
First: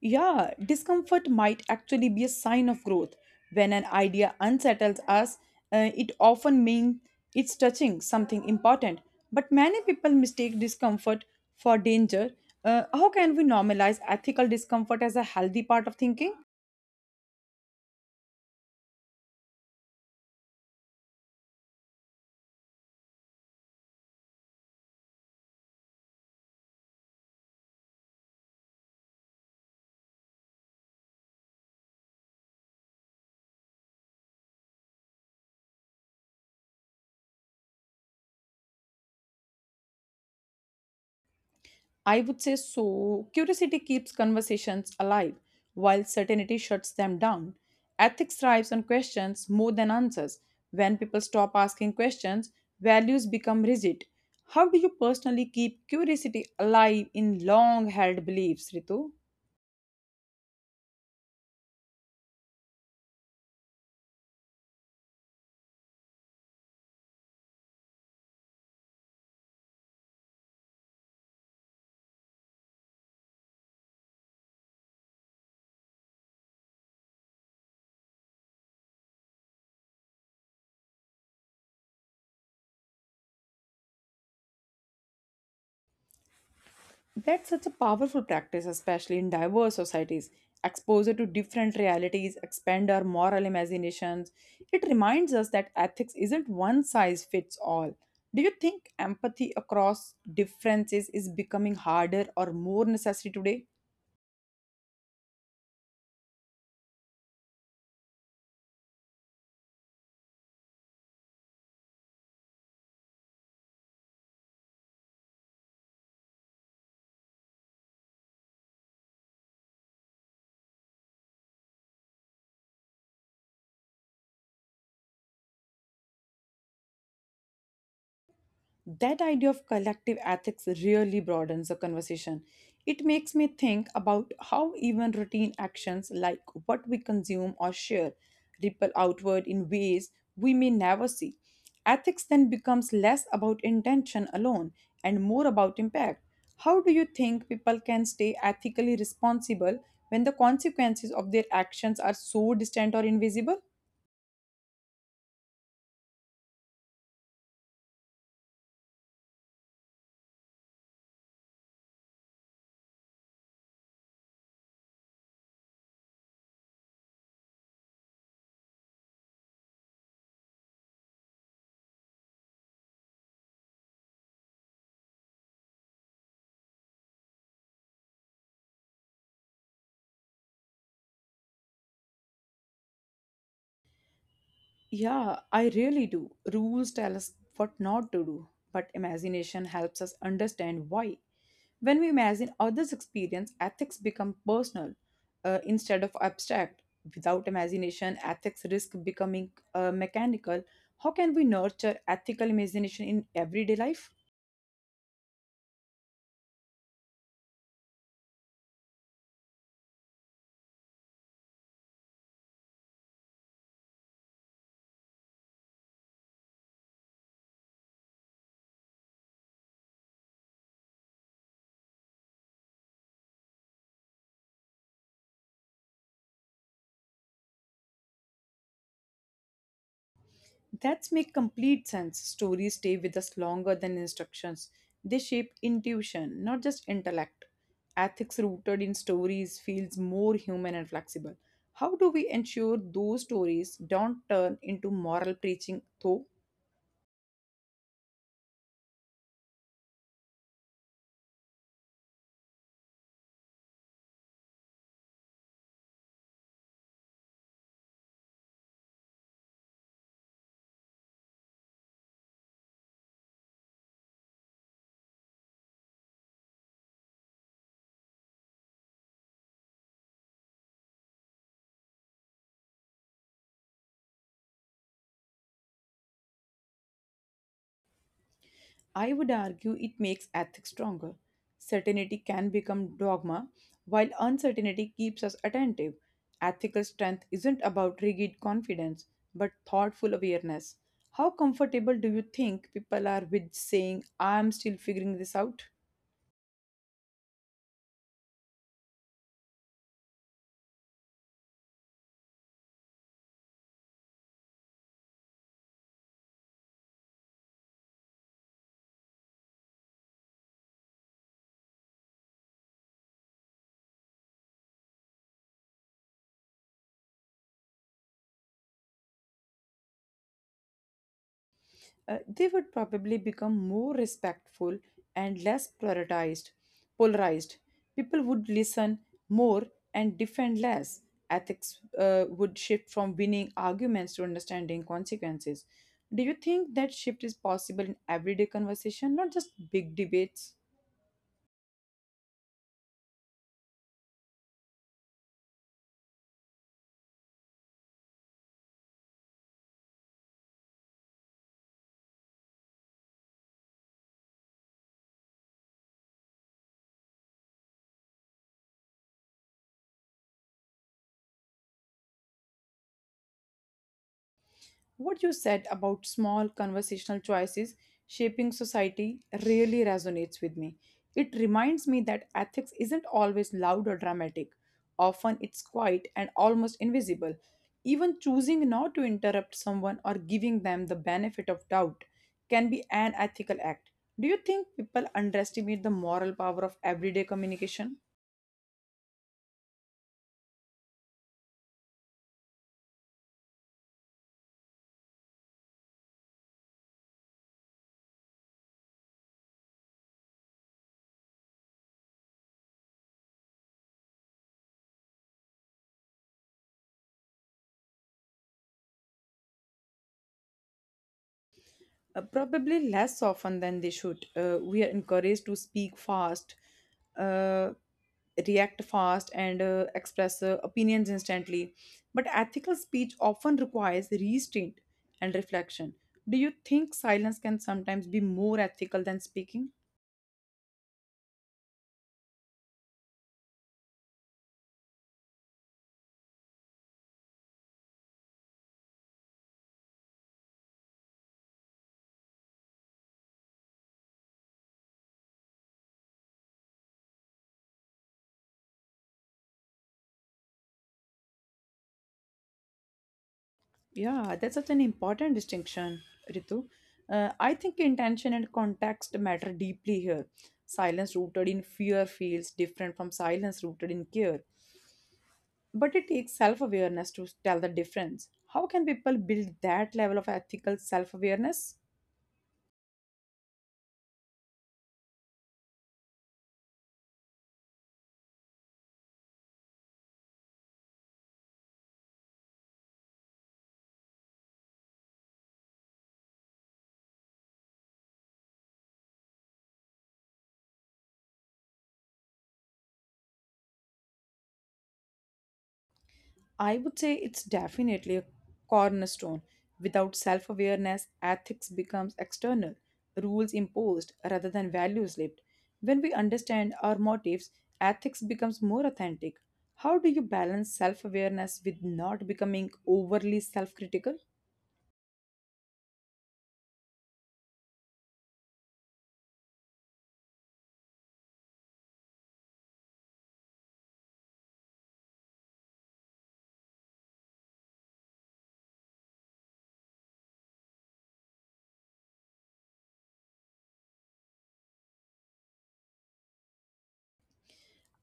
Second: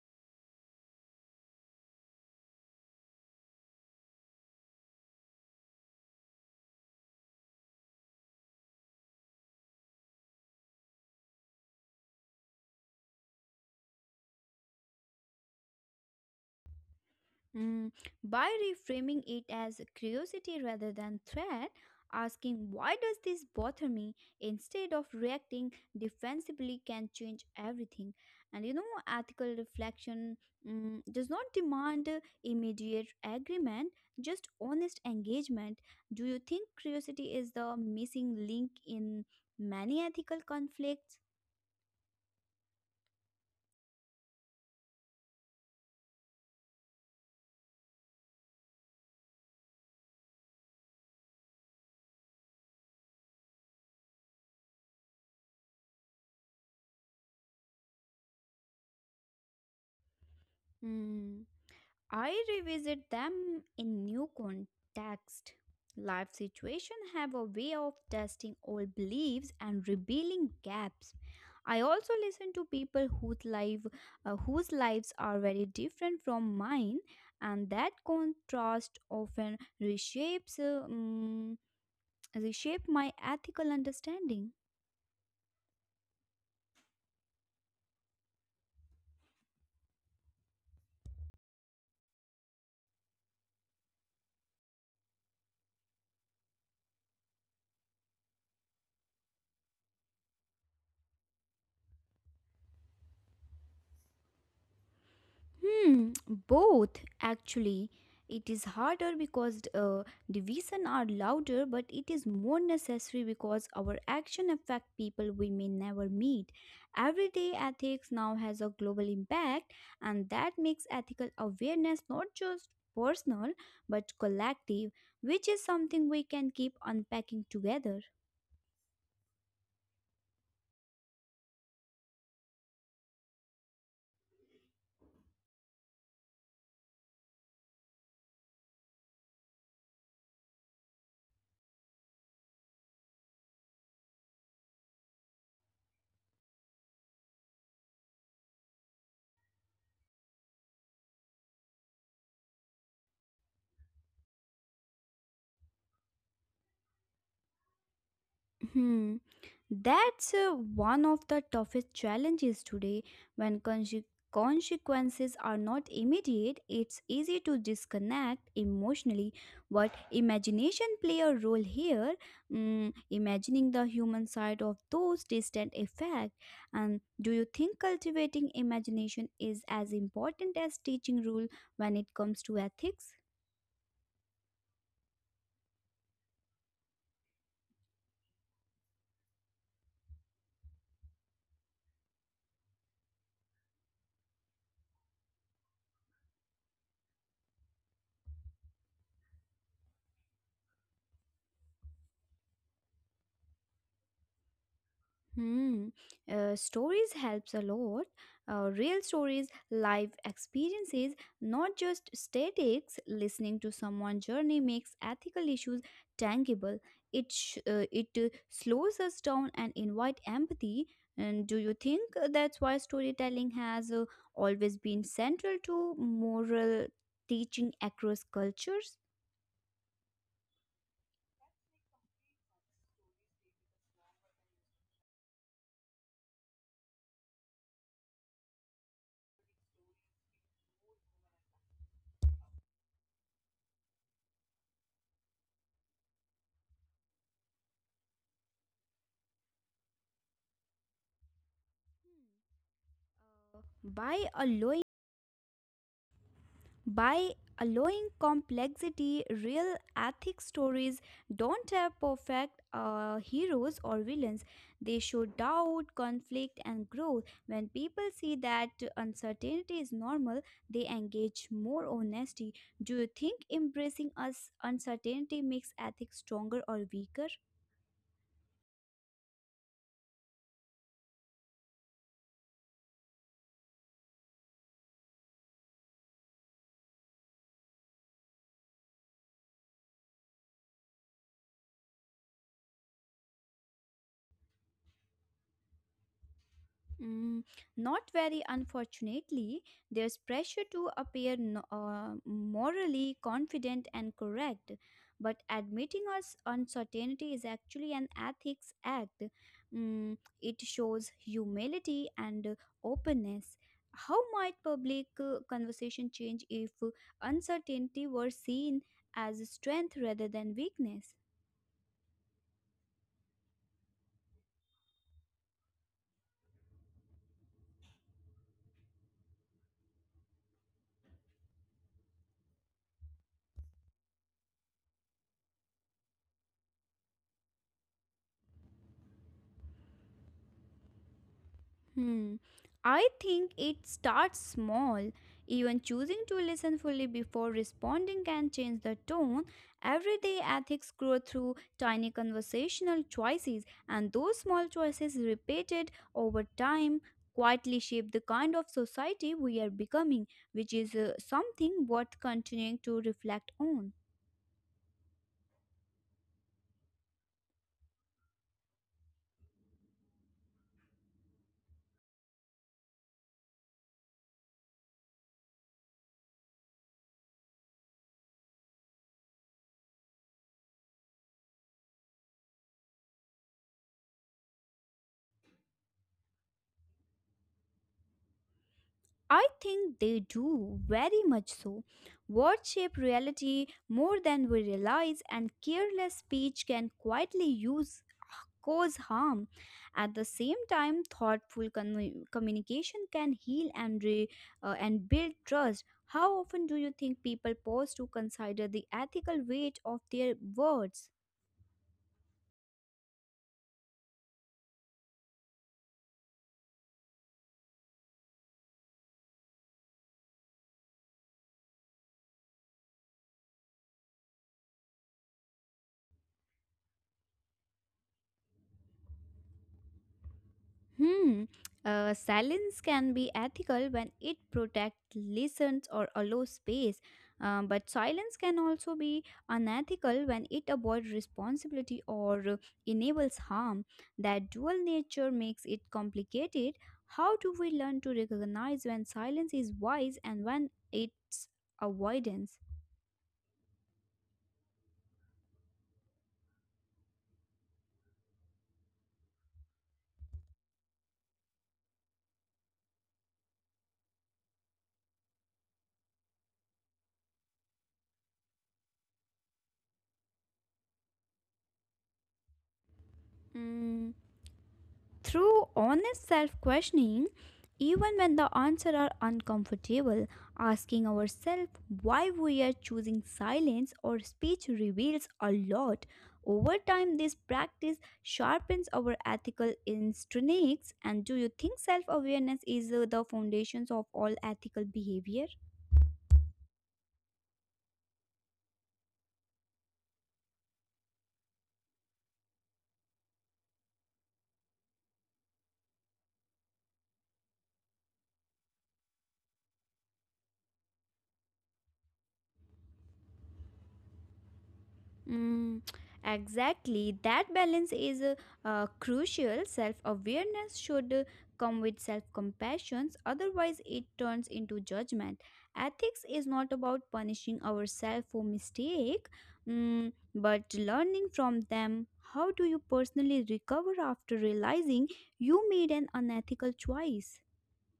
Speaker 1: Yeah, discomfort might actually be a sign of growth. When an idea unsettles us, it often means it's touching something important. But many people mistake discomfort for danger. How can we normalize ethical discomfort as a healthy part of thinking?
Speaker 2: Mm, by reframing it as curiosity rather than threat, asking why does this bother me instead of reacting defensively can change everything. And you know, ethical reflection does not demand immediate agreement, just honest engagement. Do you think curiosity is the missing link in many ethical conflicts?
Speaker 1: I would say so. Curiosity keeps conversations alive, while certainty shuts them down. Ethics thrives on questions more than answers. When people stop asking questions, values become rigid. How do you personally keep curiosity alive in long held beliefs, Ritu?
Speaker 2: Mm. I revisit them in new context. Life situations have a way of testing old beliefs and revealing gaps. I also listen to people whose whose lives are very different from mine, and that contrast often reshape my ethical understanding.
Speaker 1: That's such a powerful practice, especially in diverse societies. Exposure to different realities expand our moral imaginations. It reminds us that ethics isn't one size fits all. Do you think empathy across differences is becoming harder or more necessary today?
Speaker 2: Both actually. It is harder because division are louder, but it is more necessary because our action affect people we may never meet. Everyday ethics now has a global impact, and that makes ethical awareness not just personal but collective, which is something we can keep unpacking together.
Speaker 1: That idea of collective ethics really broadens the conversation. It makes me think about how even routine actions like what we consume or share ripple outward in ways we may never see. Ethics then becomes less about intention alone and more about impact. How do you think people can stay ethically responsible when the consequences of their actions are so distant or invisible?
Speaker 2: Hmm. That's one of the toughest challenges today. When consequences are not immediate, it's easy to disconnect emotionally. But imagination play a role here, imagining the human side of those distant effects. And do you think cultivating imagination is as important as teaching rule when it comes to ethics?
Speaker 1: Yeah, I really do. Rules tell us what not to do, but imagination helps us understand why. When we imagine others' experience, ethics become personal instead of abstract. Without imagination, ethics risk becoming mechanical. How can we nurture ethical imagination in everyday life?
Speaker 2: Hmm. Stories helps a lot. Real stories, life experiences, not just statics. Listening to someone's journey makes ethical issues tangible. It slows us down and invite empathy. And do you think that's why storytelling has always been central to moral teaching across cultures?
Speaker 1: That's make complete sense. Stories stay with us longer than instructions. They shape intuition, not just intellect. Ethics rooted in stories feels more human and flexible. How do we ensure those stories don't turn into moral preaching though?
Speaker 2: By allowing By allowing complexity, real ethic stories don't have perfect heroes or villains. They show doubt, conflict, and growth. When people see that uncertainty is normal, they engage more honesty. Do you think embracing us uncertainty makes ethics stronger or weaker?
Speaker 1: I would argue it makes ethics stronger. Certainty can become dogma, while uncertainty keeps us attentive. Ethical strength isn't about rigid confidence, but thoughtful awareness. How comfortable do you think people are with saying, I'm still figuring this out?
Speaker 2: Mm, not very unfortunately, there's pressure to appear no, morally confident and correct, but admitting us uncertainty is actually an ethics act. It shows humility and openness. How might public conversation change if uncertainty were seen as strength rather than weakness?
Speaker 1: They would probably become more respectful and less polarized. People would listen more and defend less. Ethics would shift from winning arguments to understanding consequences. Do you think that shift is possible in everyday conversation, not just big debates?
Speaker 2: Hmm. I think it starts small. Even choosing to listen fully before responding can change the tone. Everyday ethics grow through tiny conversational choices, and those small choices repeated over time quietly shape the kind of society we are becoming, which is something worth continuing to reflect on.
Speaker 1: What you said about small conversational choices shaping society really resonates with me. It reminds me that ethics isn't always loud or dramatic. Often it's quiet and almost invisible. Even choosing not to interrupt someone or giving them the benefit of doubt can be an ethical act. Do you think people underestimate the moral power of everyday communication?
Speaker 2: I think they do, very much so. Words shape reality more than we realize, and careless speech can quietly use cause harm. At the same time, communication can heal and build trust. How often do you think people pause to consider the ethical weight of their words?
Speaker 1: Probably less often than they should. We are encouraged to speak fast, uh, react fast, and express opinions instantly. But ethical speech often requires restraint and reflection. Do you think silence can sometimes be more ethical than speaking?
Speaker 2: Hmm. Silence can be ethical when it protects listens or allows space, but silence can also be unethical when it avoids responsibility or enables harm. That dual nature makes it complicated. How do we learn to recognize when silence is wise and when it's avoidance?
Speaker 1: Yeah, that's such an important distinction, Ritu. I think intention and context matter deeply here. Silence rooted in fear feels different from silence rooted in care. But it takes self awareness to tell the difference. How can people build that level of ethical self awareness?
Speaker 2: Mm. Through honest self questioning, even when the answers are uncomfortable, asking ourselves why we are choosing silence or speech reveals a lot. Over time, this practice sharpens our ethical instincts. And do you think self awareness is the foundations of all ethical behavior?
Speaker 1: I would say it's definitely a cornerstone. Without self awareness, ethics becomes external, rules imposed rather than values lived. When we understand our motives, ethics becomes more authentic. How do you balance self awareness with not becoming overly self critical?
Speaker 2: Mm, exactly. That balance is crucial. Self awareness should come with self compassion, otherwise, it turns into judgment. Ethics is not about punishing ourselves for mistake, mm, but learning from them. How do you personally recover after realizing you made an unethical choice?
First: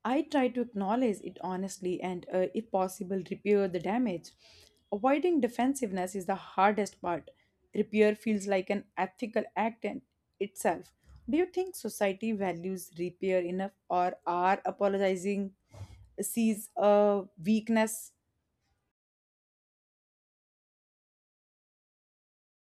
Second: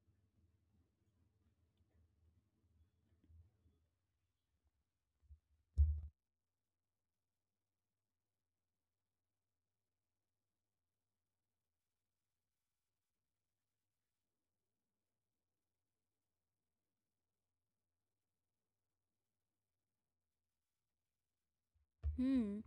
Speaker 1: I try to acknowledge it honestly and, if possible, repair the damage. Avoiding defensiveness is the hardest part. Repair feels like an ethical act in itself. Do you think society values repair enough, or are apologizing sees a weakness?
Speaker 2: Hmm.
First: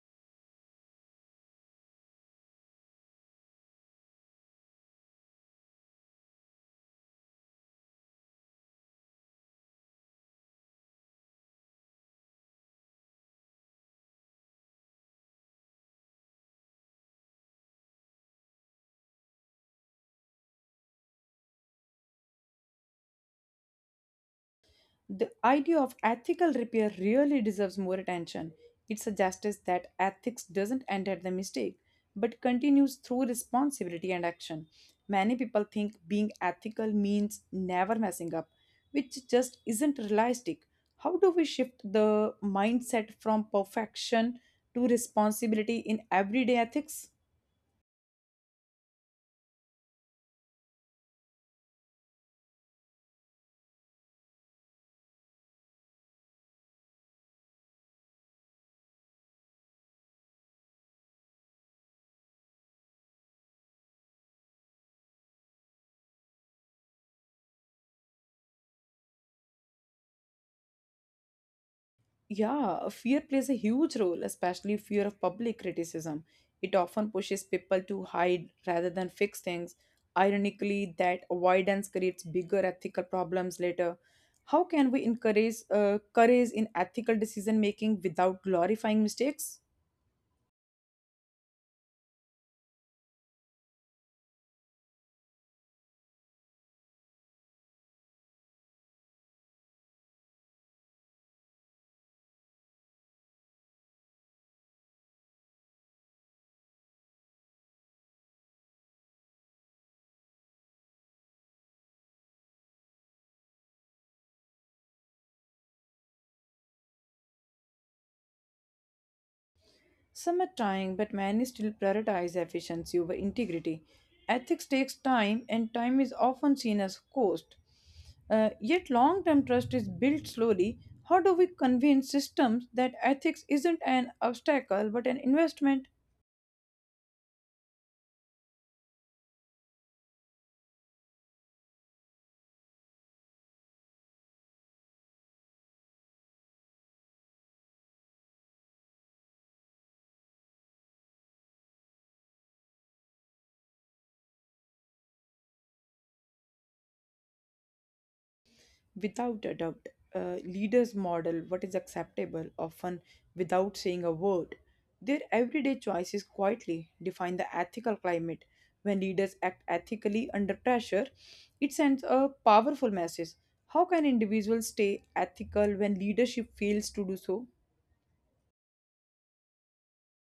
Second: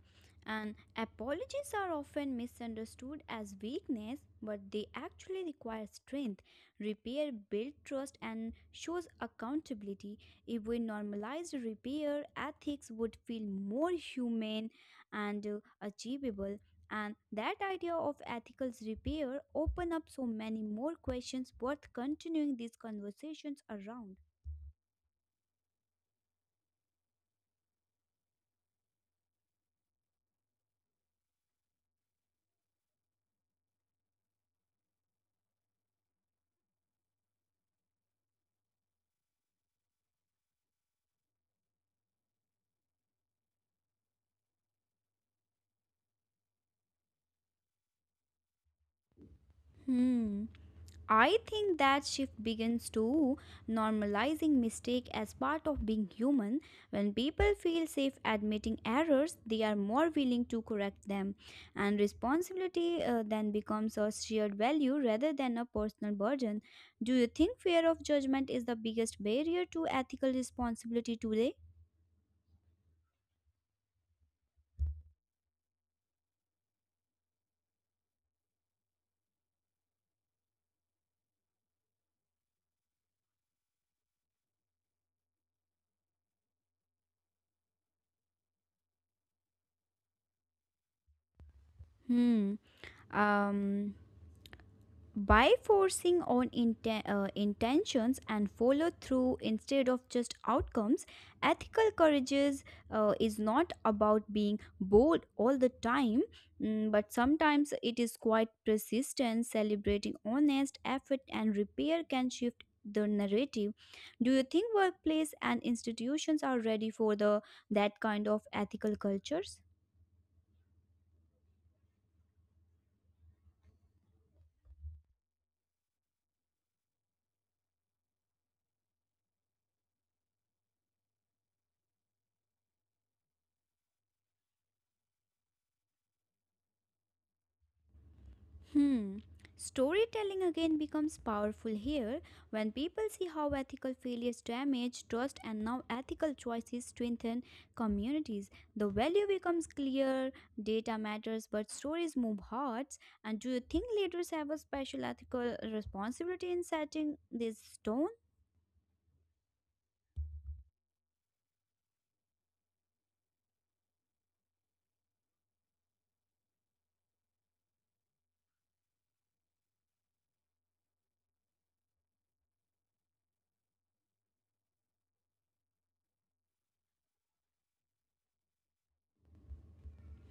Speaker 2: And apologies are often misunderstood as weakness, but they actually require strength. Repair builds trust and shows accountability. If we normalized repair, ethics would feel more human and achievable. And that idea of ethical repair open up so many more questions worth continuing these conversations around.
Speaker 1: The idea of ethical repair really deserves more attention. It's a justice that ethics doesn't end at the mistake, but continues through responsibility and action. Many people think being ethical means never messing up, which just isn't realistic. How do we shift the mindset from perfection to responsibility in everyday ethics?
Speaker 2: Hmm. I think that shift begins to normalizing mistake as part of being human. When people feel safe admitting errors, they are more willing to correct them, and responsibility then becomes a shared value rather than a personal burden. Do you think fear of judgment is the biggest barrier to ethical responsibility today?
Speaker 1: Yeah, fear plays a huge role, especially fear of public criticism. It often pushes people to hide rather than fix things. Ironically, that avoidance creates bigger ethical problems later. How can we encourage courage in ethical decision making without glorifying mistakes?
Speaker 2: Hmm. Um. By intentions and follow through instead of just outcomes ethical courage is not about being bold all the time mm, but sometimes it is quite persistent celebrating honest effort and repair can shift the narrative do you think workplace and institutions are ready for the that kind of ethical cultures
Speaker 1: Some are trying, but many still prioritize efficiency over integrity. Ethics takes time, and time is often seen as cost. Yet, long term trust is built slowly. How do we convince systems that ethics isn't an obstacle but an investment?
Speaker 2: Hmm. Storytelling again becomes powerful here when people see how ethical failures damage trust and now ethical choices strengthen communities. The value becomes clear, data matters, but stories move hearts. And do you think leaders have a special ethical responsibility in setting these stones?
Speaker 1: Without a doubt, leaders model what is acceptable, often without saying a word. Their everyday choices quietly define the ethical climate. When leaders act ethically under pressure, it sends a powerful message. How can individuals stay ethical when leadership fails to do so?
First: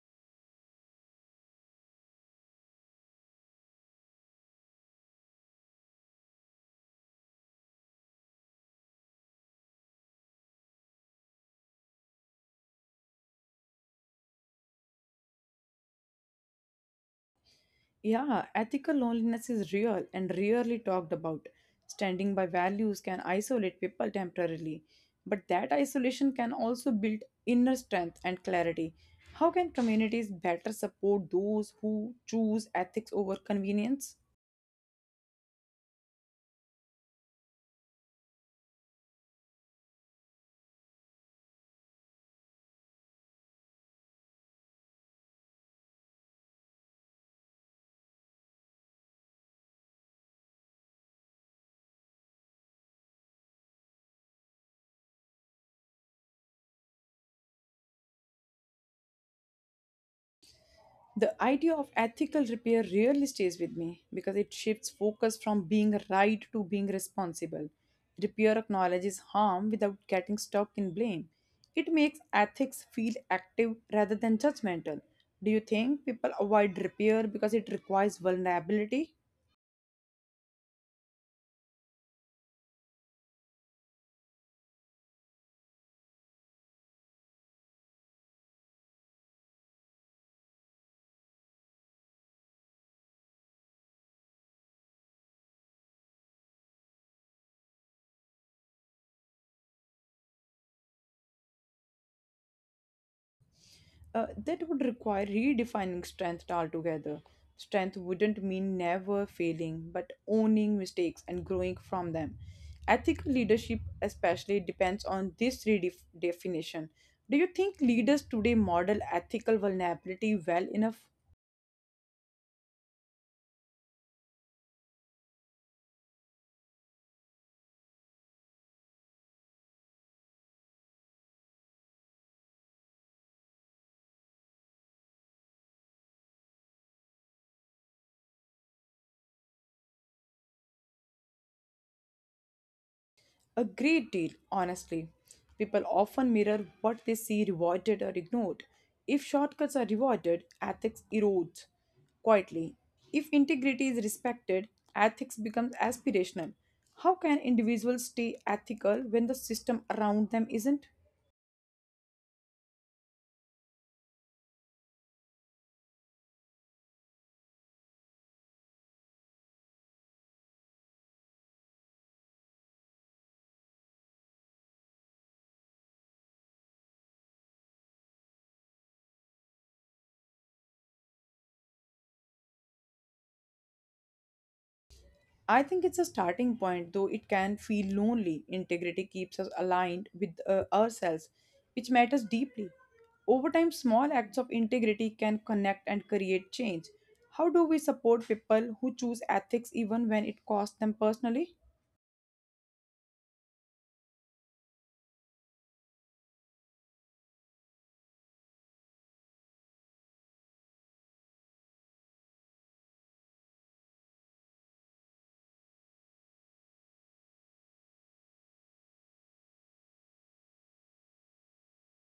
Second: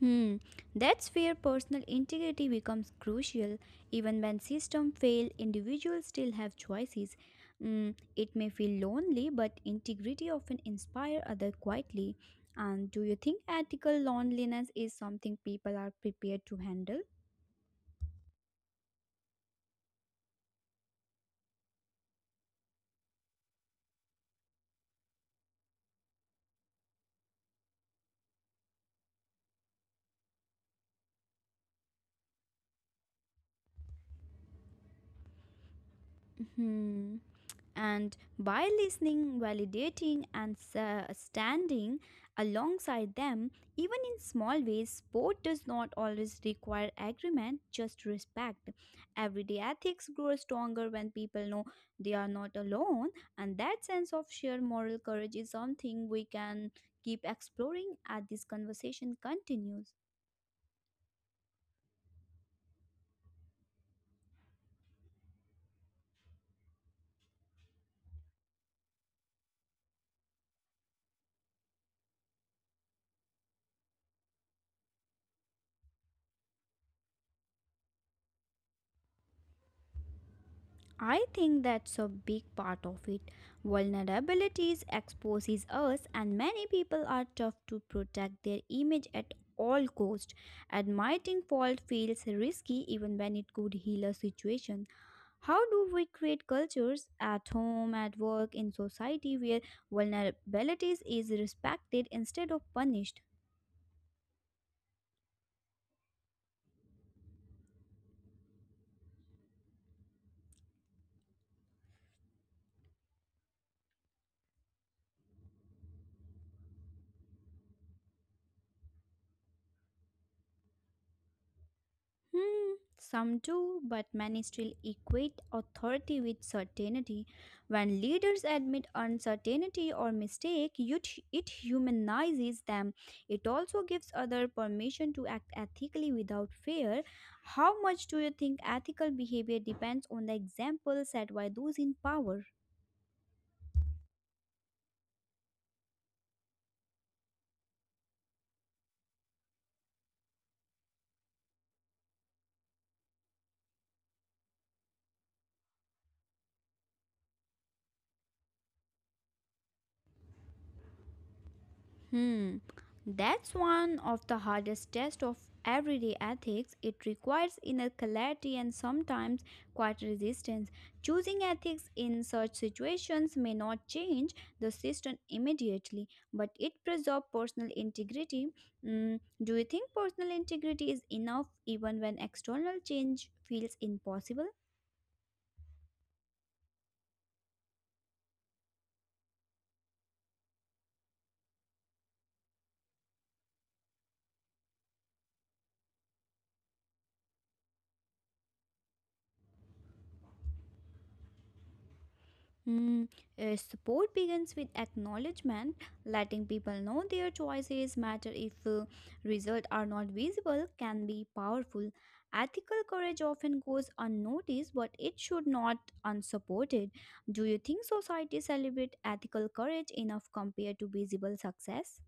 Speaker 2: Hmm, that's where personal integrity becomes crucial. Even when systems fail, individuals still have choices. Mm, it may feel lonely, but integrity often inspires others quietly. And do you think ethical loneliness is something people are prepared to handle?
Speaker 1: Yeah, ethical loneliness is real and rarely talked about. Standing by values can isolate people temporarily, but that isolation can also build inner strength and clarity. How can communities better support those who choose ethics over convenience?
Speaker 2: Hmm. And by listening, validating, and standing alongside them, even in small ways, sport does not always require agreement, just respect. Everyday ethics grow stronger when people know they are not alone, and that sense of sheer moral courage is something we can keep exploring as this conversation continues.
Speaker 1: The idea of ethical repair really stays with me because it shifts focus from being right to being responsible. Repair acknowledges harm without getting stuck in blame. It makes ethics feel active rather than judgmental. Do you think people avoid repair because it requires vulnerability?
Speaker 2: I think that's a big part of it. Vulnerabilities exposes us and many people are tough to protect their image at all cost. Admitting fault feels risky even when it could heal a situation. How do we create cultures at home, at work, in society where vulnerabilities is respected instead of punished?
Speaker 1: That would require redefining strength altogether. Strength wouldn't mean never failing, but owning mistakes and growing from them. Ethical leadership, especially, depends on this redefinition. Do you think leaders today model ethical vulnerability well enough?
Speaker 2: Hmm, some do, but many still equate authority with certainty. When leaders admit uncertainty or mistake, it humanizes them. It also gives other permission to act ethically without fear. How much do you think ethical behavior depends on the example set by those in power?
Speaker 1: A great deal, honestly. People often mirror what they see rewarded or ignored. If shortcuts are rewarded, ethics erodes quietly. If integrity is respected, ethics becomes aspirational. How can individuals stay ethical when the system around them isn't?
Speaker 2: Hmm, that's one of the hardest tests of everyday ethics. It requires inner clarity and sometimes quite resistance. Choosing ethics in such situations may not change the system immediately, but it preserves personal integrity. Mm, do you think personal integrity is enough even when external change feels impossible?
Speaker 1: I think it's a starting point, though it can feel lonely. Integrity keeps us aligned with ourselves, which matters deeply. Over time, small acts of integrity can connect and create change. How do we support people who choose ethics even when it costs them personally?
Speaker 2: Mm, support begins with acknowledgement, letting people know their choices matter if results are not visible can be powerful. Ethical courage often goes unnoticed, but it should not unsupported. Do you think society celebrate ethical courage enough compared to visible success?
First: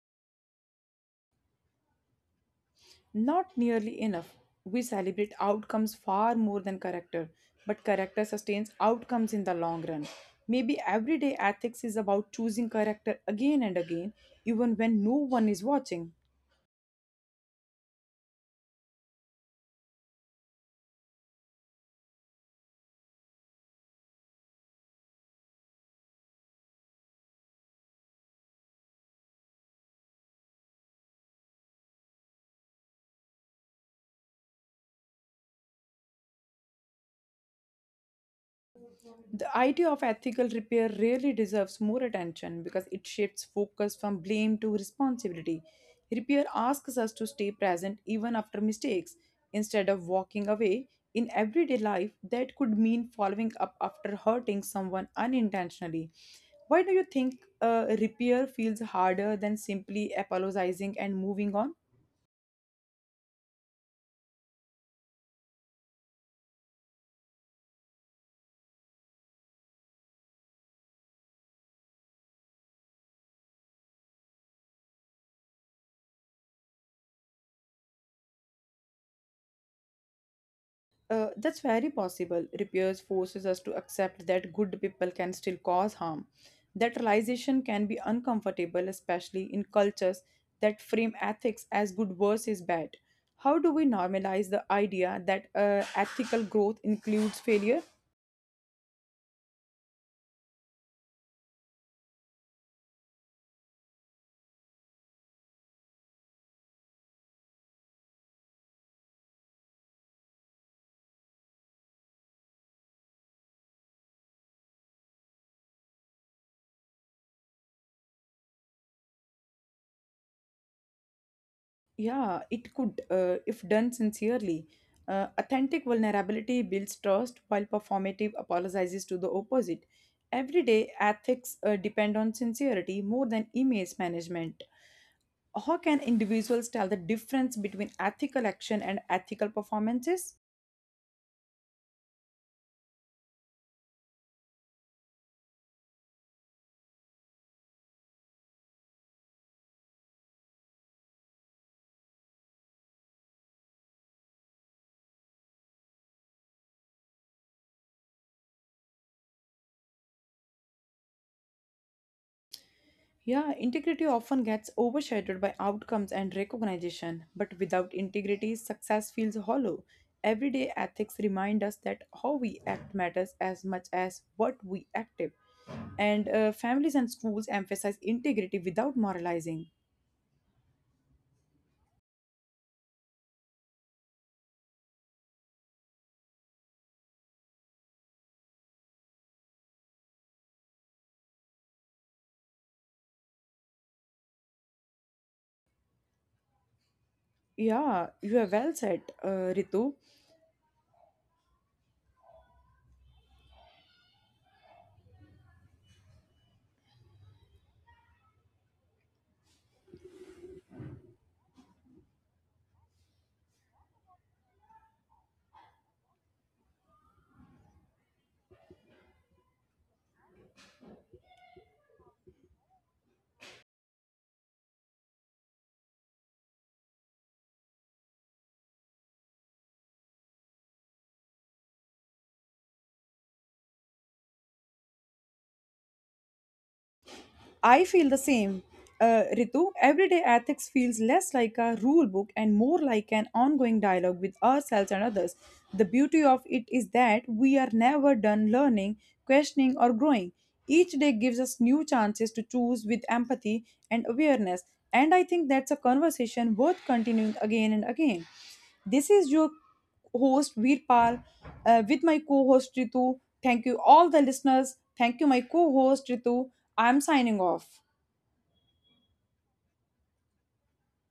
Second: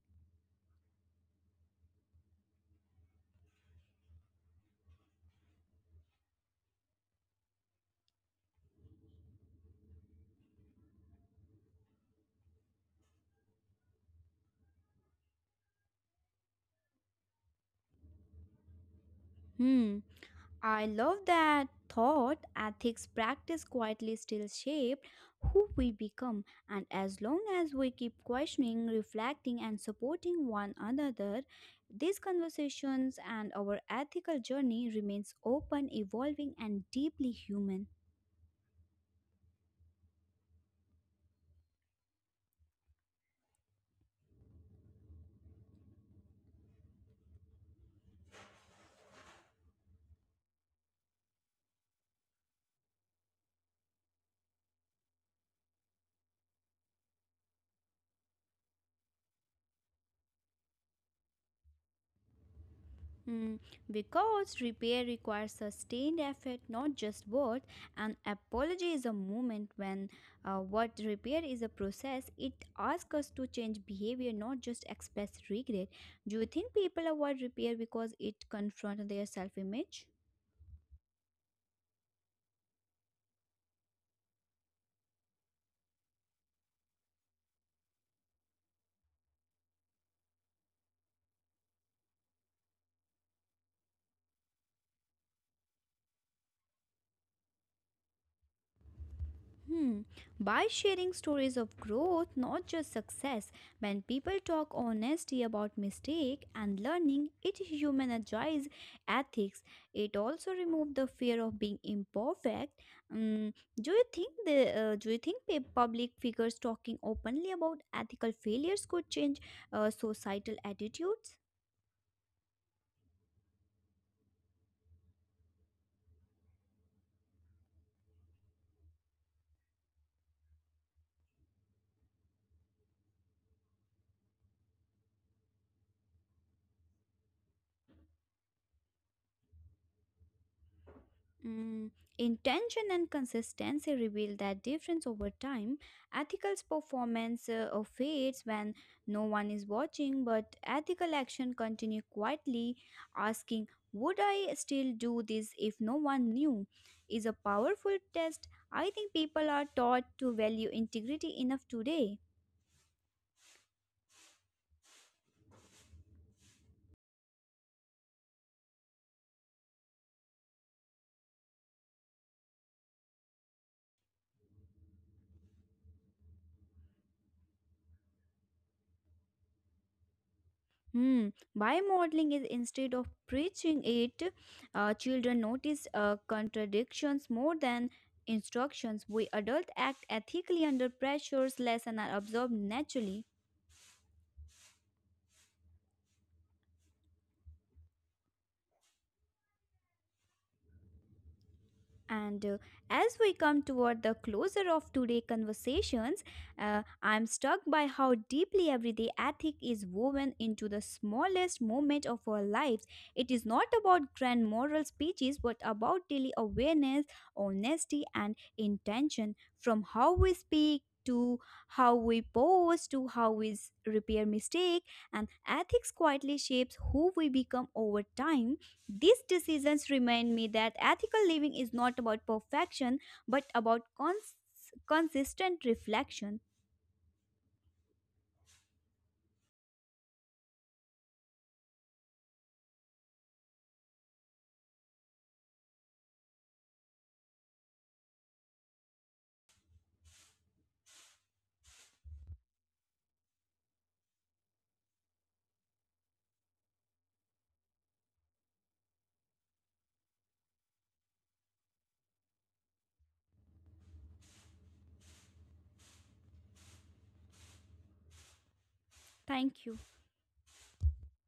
Speaker 1: Not nearly enough. We celebrate outcomes far more than character, but character sustains outcomes in the long run. Maybe everyday ethics is about choosing character again and again, even when no one is watching.
Speaker 2: Hmm. I love that thought ethics practice quietly still shape who we become and as long as we keep questioning, reflecting and supporting one another, these conversations and our ethical journey remains open, evolving and deeply human.
Speaker 1: The idea of ethical repair really deserves more attention because it shifts focus from blame to responsibility. Repair asks us to stay present even after mistakes instead of walking away. In everyday life, that could mean following up after hurting someone unintentionally. Why do you think repair feels harder than simply apologizing and moving on?
Speaker 2: Mm, because repair requires sustained effort, not just words. An apology is a moment when what repair is a process. It asks us to change behavior, not just express regret. Do you think people avoid repair because it confronts their self image?
Speaker 1: That's very possible. Repairs forces us to accept that good people can still cause harm. That realization can be uncomfortable, especially in cultures that frame ethics as good versus bad. How do we normalize the idea that ethical growth includes failure?
Speaker 2: Hmm. By sharing stories of growth, not just success, when people talk honesty about mistake and learning, it humanizes ethics. It also removes the fear of being imperfect. Mm, do you think the Do you think pe- public figures talking openly about ethical failures could change societal attitudes?
Speaker 1: Yeah, it could, if done sincerely. Authentic vulnerability builds trust, while performative apologizes to the opposite. Everyday ethics depend on sincerity more than image management. How can individuals tell the difference between ethical action and ethical performances?
Speaker 2: Mm, intention and consistency reveal that difference over time. Ethical performance fades when no one is watching, but ethical action continue quietly, asking, "Would I still do this if no one knew?" is a powerful test. I think people are taught to value integrity enough today.
Speaker 1: Yeah, integrity often gets overshadowed by outcomes and recognition, but without integrity, success feels hollow. Everyday ethics remind us that how we act matters as much as what we active. And families and schools emphasize integrity without moralizing.
Speaker 2: Hmm. By modeling is instead of preaching it, children notice contradictions more than instructions. We adults act ethically under pressures, lessons are absorbed naturally.
Speaker 1: Yeah, you are well said, Ritu.
Speaker 2: And as we come toward the closer of today's conversations, I'm struck by how deeply everyday ethic is woven into the smallest moment of our lives. It is not about grand moral speeches, but about daily awareness, honesty, and intention from how we speak. To how we pose, to repair mistake, and ethics quietly shapes who we become over time these decisions remind me that ethical living is not about perfection but about consistent reflection.
Speaker 1: I feel the same, Ritu. Everyday ethics feels less like a rule book and more like an ongoing dialogue with ourselves and others. The beauty of it is that we are never done learning, questioning, or growing. Each day gives us new chances to choose with empathy and awareness. And I think that's a conversation worth continuing again and again. This is your host Veerpal with my co-host Ritu. Thank you all the listeners. Thank you my co-host Ritu. I'm signing off.
Speaker 2: Thank you.